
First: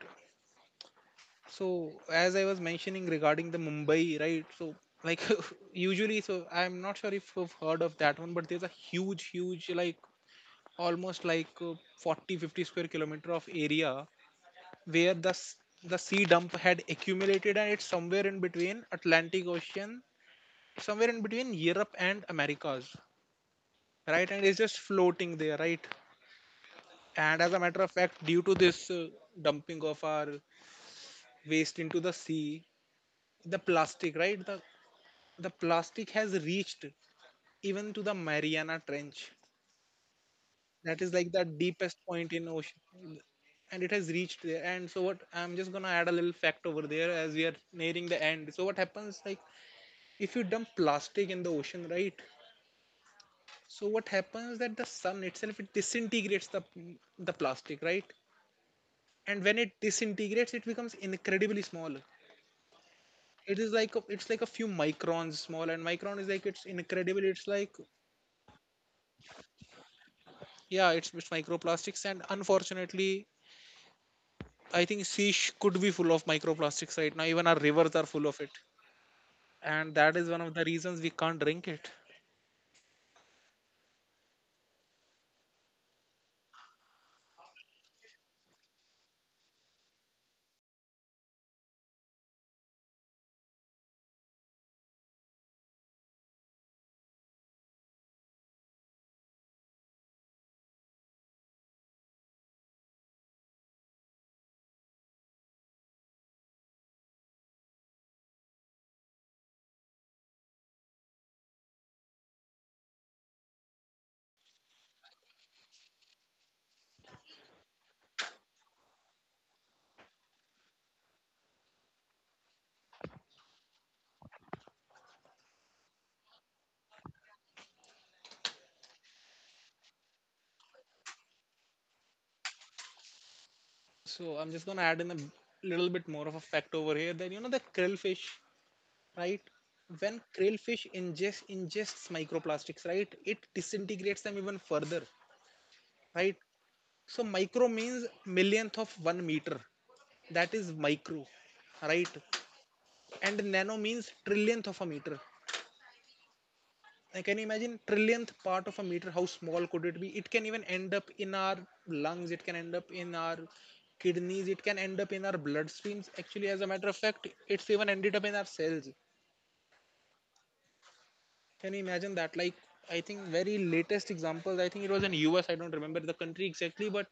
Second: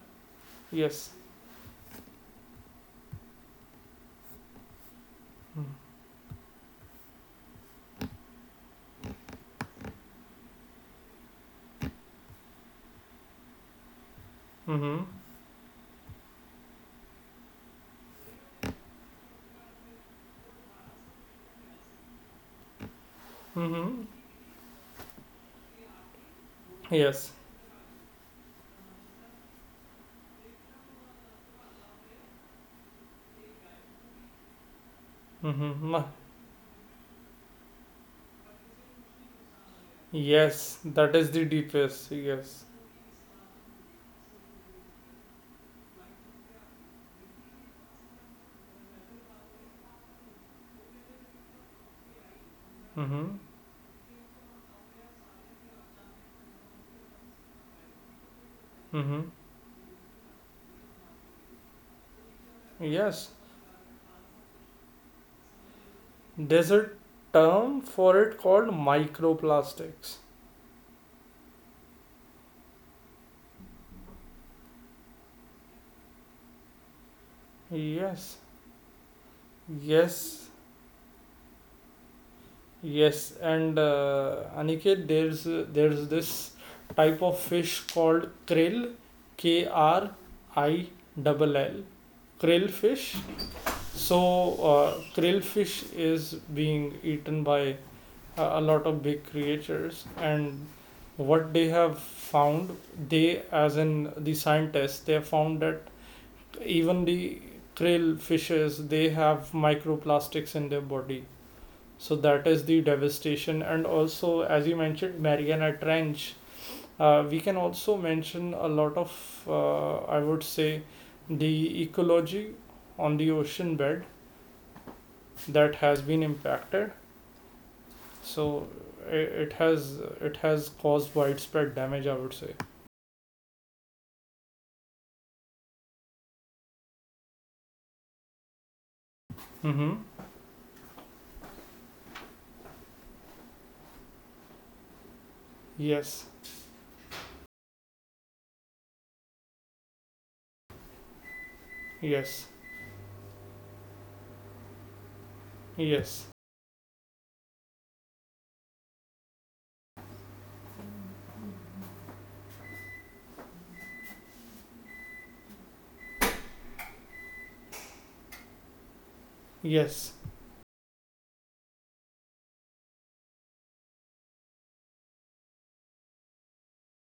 S1: Yes.
S2: So, as I was mentioning regarding the Mumbai, right? So, like usually, so I'm not sure if you've heard of that one, but there's a huge, huge, like almost like 40 50 square kilometer of area
S1: Mm-hmm.
S2: where the sea dump had accumulated, and it's somewhere in between Atlantic Ocean, somewhere in between Europe and Americas,
S1: Mm-hmm.
S2: right? And it's just floating there, right?
S1: Yes.
S2: And as a matter of fact, due to this dumping of our waste into the sea, the plastic, right, the
S1: Mm-hmm.
S2: plastic has reached even to the Mariana Trench.
S1: Yes.
S2: That is
S1: That is
S2: like the
S1: the
S2: deepest
S1: deepest.
S2: point in
S1: Yes.
S2: ocean, and it has reached there. And so, what I'm just gonna add a little fact over there, as we are nearing the end. So what happens, like, if you dump plastic in the ocean, right?
S1: Mm-hmm.
S2: So what happens that the sun itself, it disintegrates the plastic, right?
S1: Mm-hmm.
S2: And when it disintegrates, it becomes incredibly small.
S1: Yes.
S2: It is like a, it's like a few microns small. And micron is like, it's
S1: There's a
S2: incredible, it's like,
S1: term for it called microplastics.
S2: yeah, it's microplastics. And unfortunately, I think fish could be full of microplastics right now. Even our rivers are full of
S1: Yes,
S2: it, and that is one
S1: yes,
S2: of the reasons we can't drink it.
S1: yes. And Aniket, there's this type of fish called krill, K R I double L, krill fish. So krill fish is being eaten by a lot of big creatures, and what they have found, they, as in the scientists, they have found that even the krill fishes they have microplastics in their body. So that is the devastation. And also, as you mentioned, Mariana Trench, we can also mention a lot of, I would say, the ecology on the ocean bed that has been impacted. So i- it has it has caused widespread damage, I would say.
S2: So I'm just gonna add in a little bit more of a fact over here, that you know the krillfish, right?
S1: Mm-hmm.
S2: When krillfish ingests microplastics, right, it disintegrates them even further,
S1: Yes,
S2: right? So micro means millionth of 1 meter. That is micro, right?
S1: yes,
S2: And nano means trillionth of a meter.
S1: yes,
S2: I Can you imagine trillionth part of a meter? How small could it be? It can even end up in our lungs. It can end up in our kidneys. It can end up in our bloodstreams. Actually, as a matter of fact, it's even ended up in our cells.
S1: yes,
S2: Can you imagine that? Like, I think very latest examples, I think it was in US. I don't remember the country exactly, but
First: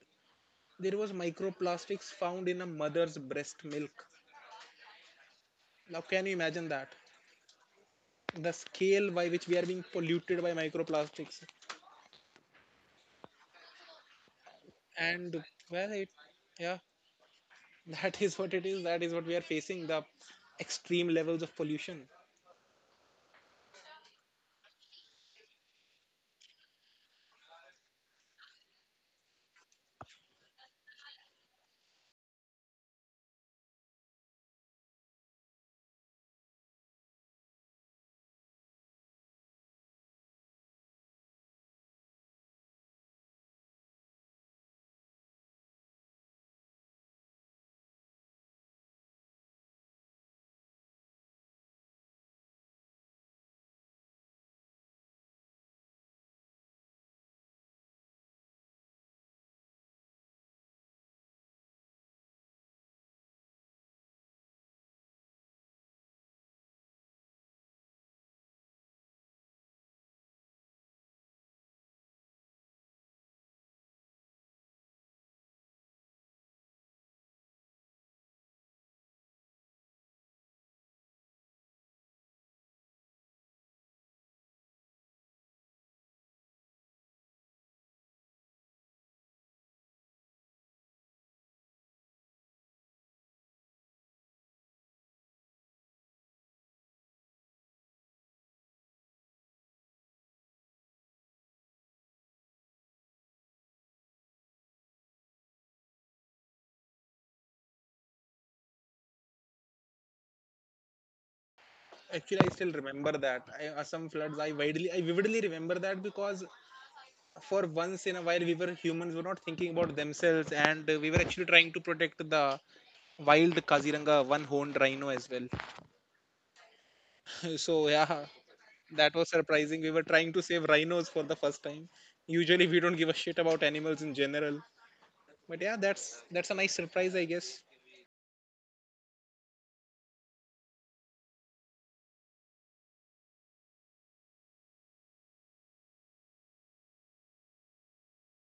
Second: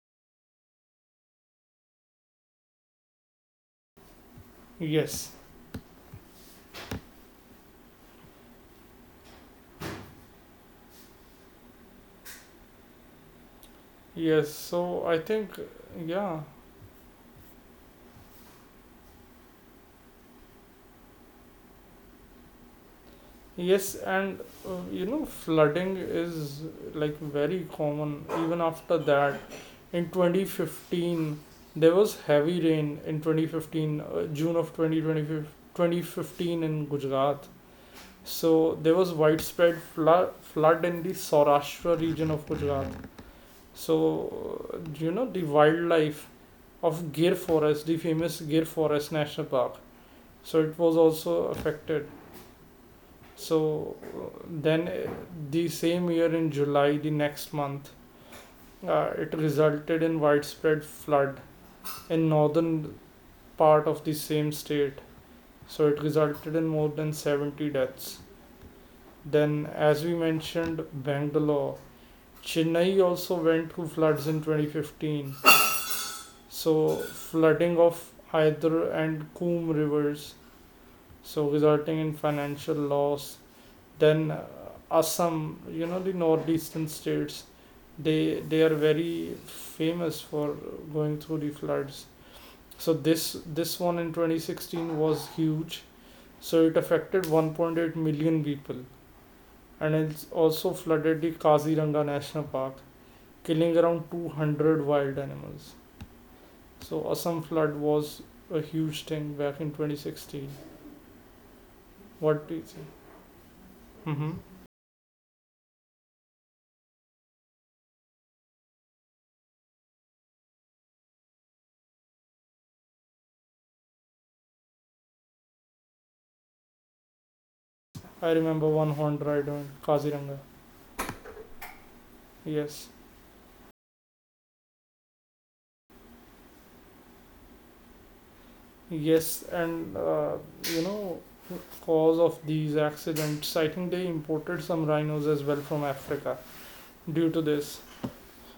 S2: there was microplastics found in a mother's breast milk.
S1: yes,
S2: Now, can you imagine that? The scale by which we are being polluted by microplastics,
S1: yes. So I
S2: and
S1: think,
S2: well, it,
S1: yeah,
S2: yeah, that is what it is. That is what we are facing, the extreme levels of pollution.
S1: yes, and you know, flooding is like very common even after that. In 2015, there was heavy rain in 2015, June of 2020, 2015 in Gujarat. So there was widespread flood in the Saurashtra region of Gujarat. So you know, the wildlife of Gir Forest, the famous Gir Forest National Park. So it was also affected. So then, the same year in July, the next month, it resulted in widespread flood in northern part of the same state. So it resulted in more than 70 deaths. Then, as we mentioned, Bangalore, Chennai also went through floods in 2015. So flooding of Hyder and Coombe rivers, so resulting in financial loss. Then Assam, you know, the northeastern states, they are very famous for going through the floods. So this one in 2016 was huge. So it affected 1.8 million people, and it's also flooded the Kaziranga National Park, killing around 200 wild animals. So Assam flood was a huge thing back in 2016.
S2: Actually,
S1: What
S2: I
S1: do you
S2: still
S1: think?
S2: remember that. I, some floods,
S1: Hmm.
S2: I vividly remember that, because for once in a while, we were humans were not thinking about themselves, and we were actually trying to protect the wild Kaziranga one-horned rhino as well. So yeah,
S1: I remember one
S2: that
S1: horned
S2: was
S1: rider in
S2: surprising. We were trying
S1: Kaziranga.
S2: to save rhinos for the first time. Usually, we
S1: Yes.
S2: don't give a shit about animals in general. But yeah, that's a nice surprise, I guess.
S1: Yes, and you know, cause of these accidents, I think they imported some rhinos as well from Africa. Due to this,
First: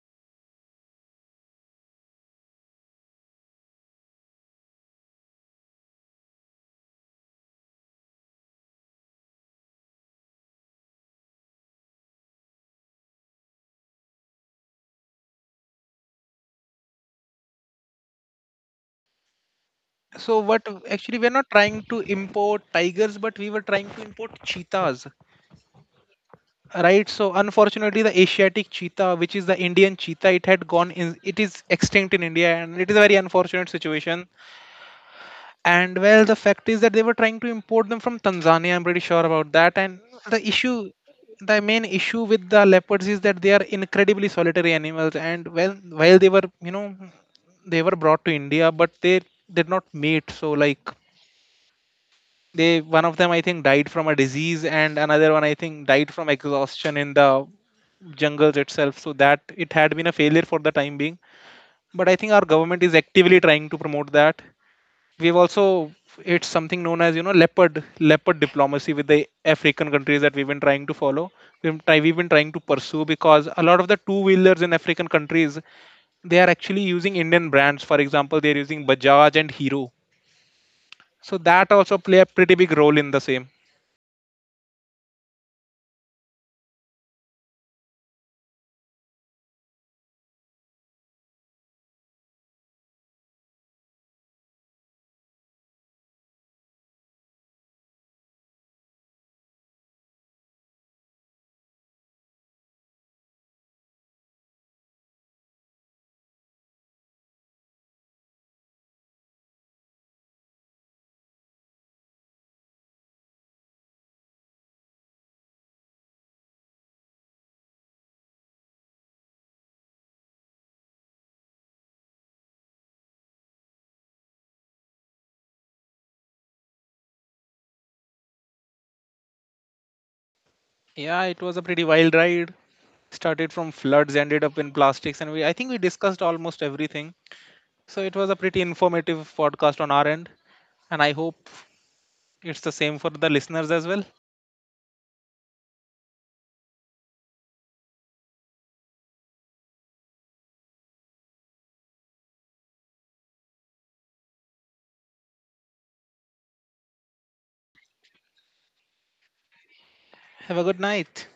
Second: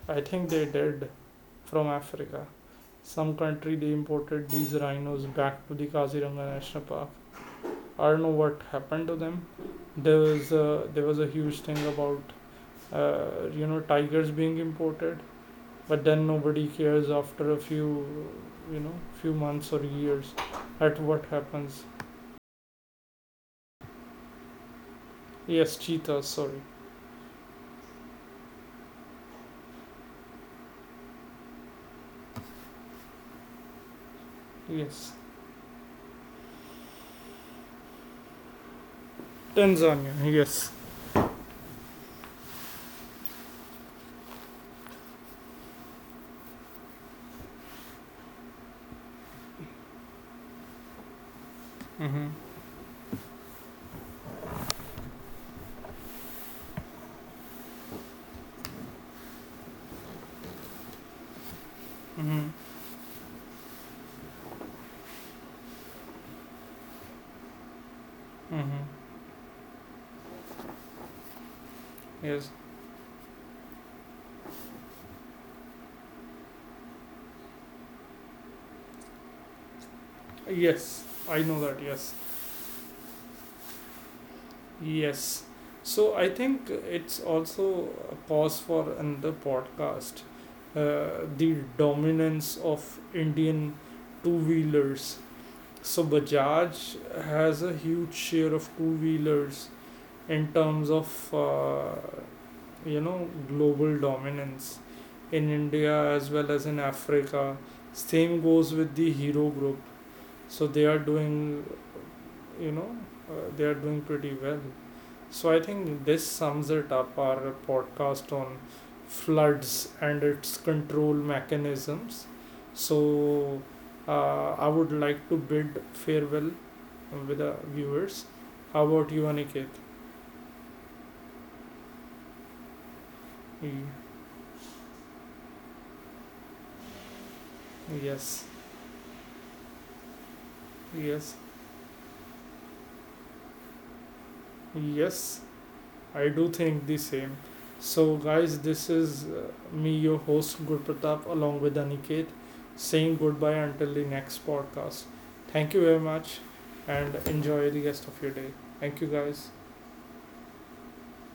S1: I think they did from Africa. Some country they imported these rhinos back to the Kaziranga National Park. I don't know what happened to them. There was a huge thing about you know, tigers being imported, but then nobody cares after a few you know few months or years
S2: So what
S1: at
S2: actually,
S1: what
S2: we're not trying
S1: happens.
S2: to import tigers, but we were trying to import cheetahs,
S1: Yes, cheetahs. Sorry.
S2: right? So unfortunately, the Asiatic cheetah, which is the Indian cheetah, it had it is extinct in India, and it is a very unfortunate situation.
S1: Yes.
S2: And well, the fact is that they were trying to import them from Tanzania. I'm pretty sure about that. And
S1: Tanzania.
S2: the
S1: Yes.
S2: issue, the main issue with the leopards is that they are incredibly solitary animals. And well, while they were, you know, they were brought to India, but they did not mate. So like,
S1: Mm-hmm.
S2: they, one of them, I think, died from a disease, and another one, I think, died from exhaustion in the jungles itself. So that, it had been a failure for the time being, but I think our
S1: Mm-hmm.
S2: government is actively trying to promote that. We've also, it's something known as, you know, leopard leopard
S1: Mm-hmm.
S2: diplomacy with the African countries, that we've been trying to follow, we've been trying
S1: Yes.
S2: to pursue, because a lot of the two wheelers in African countries, they are actually using Indian brands. For example, they're using Bajaj and Hero,
S1: Yes.
S2: so
S1: I know
S2: that
S1: that.
S2: also
S1: Yes.
S2: play a pretty big role in the same.
S1: Yes. So I think it's also a pause for another podcast. The dominance of Indian two wheelers. So Bajaj has a huge share of two wheelers in terms of, you know, global dominance in India as well as in Africa. Same goes with the Hero Group. So you know, they are doing pretty well. So I think this sums it up our podcast on floods and its control mechanisms. So I would like to bid farewell with the viewers. How about you, Aniket?
S2: Yeah, it was a pretty wild ride. Started
S1: Y-
S2: from floods, ended up in plastics, and we I think we discussed almost everything. So it was a
S1: Yes,
S2: pretty informative podcast on our end, and I
S1: yes,
S2: hope it's the same for the listeners as well.
S1: yes. I do think the same. So, guys, this is me, your host Gurpratap, along with Aniket, saying goodbye until the next podcast. Thank you very much and enjoy the rest of your day. Thank you, guys.
S2: Have a good night.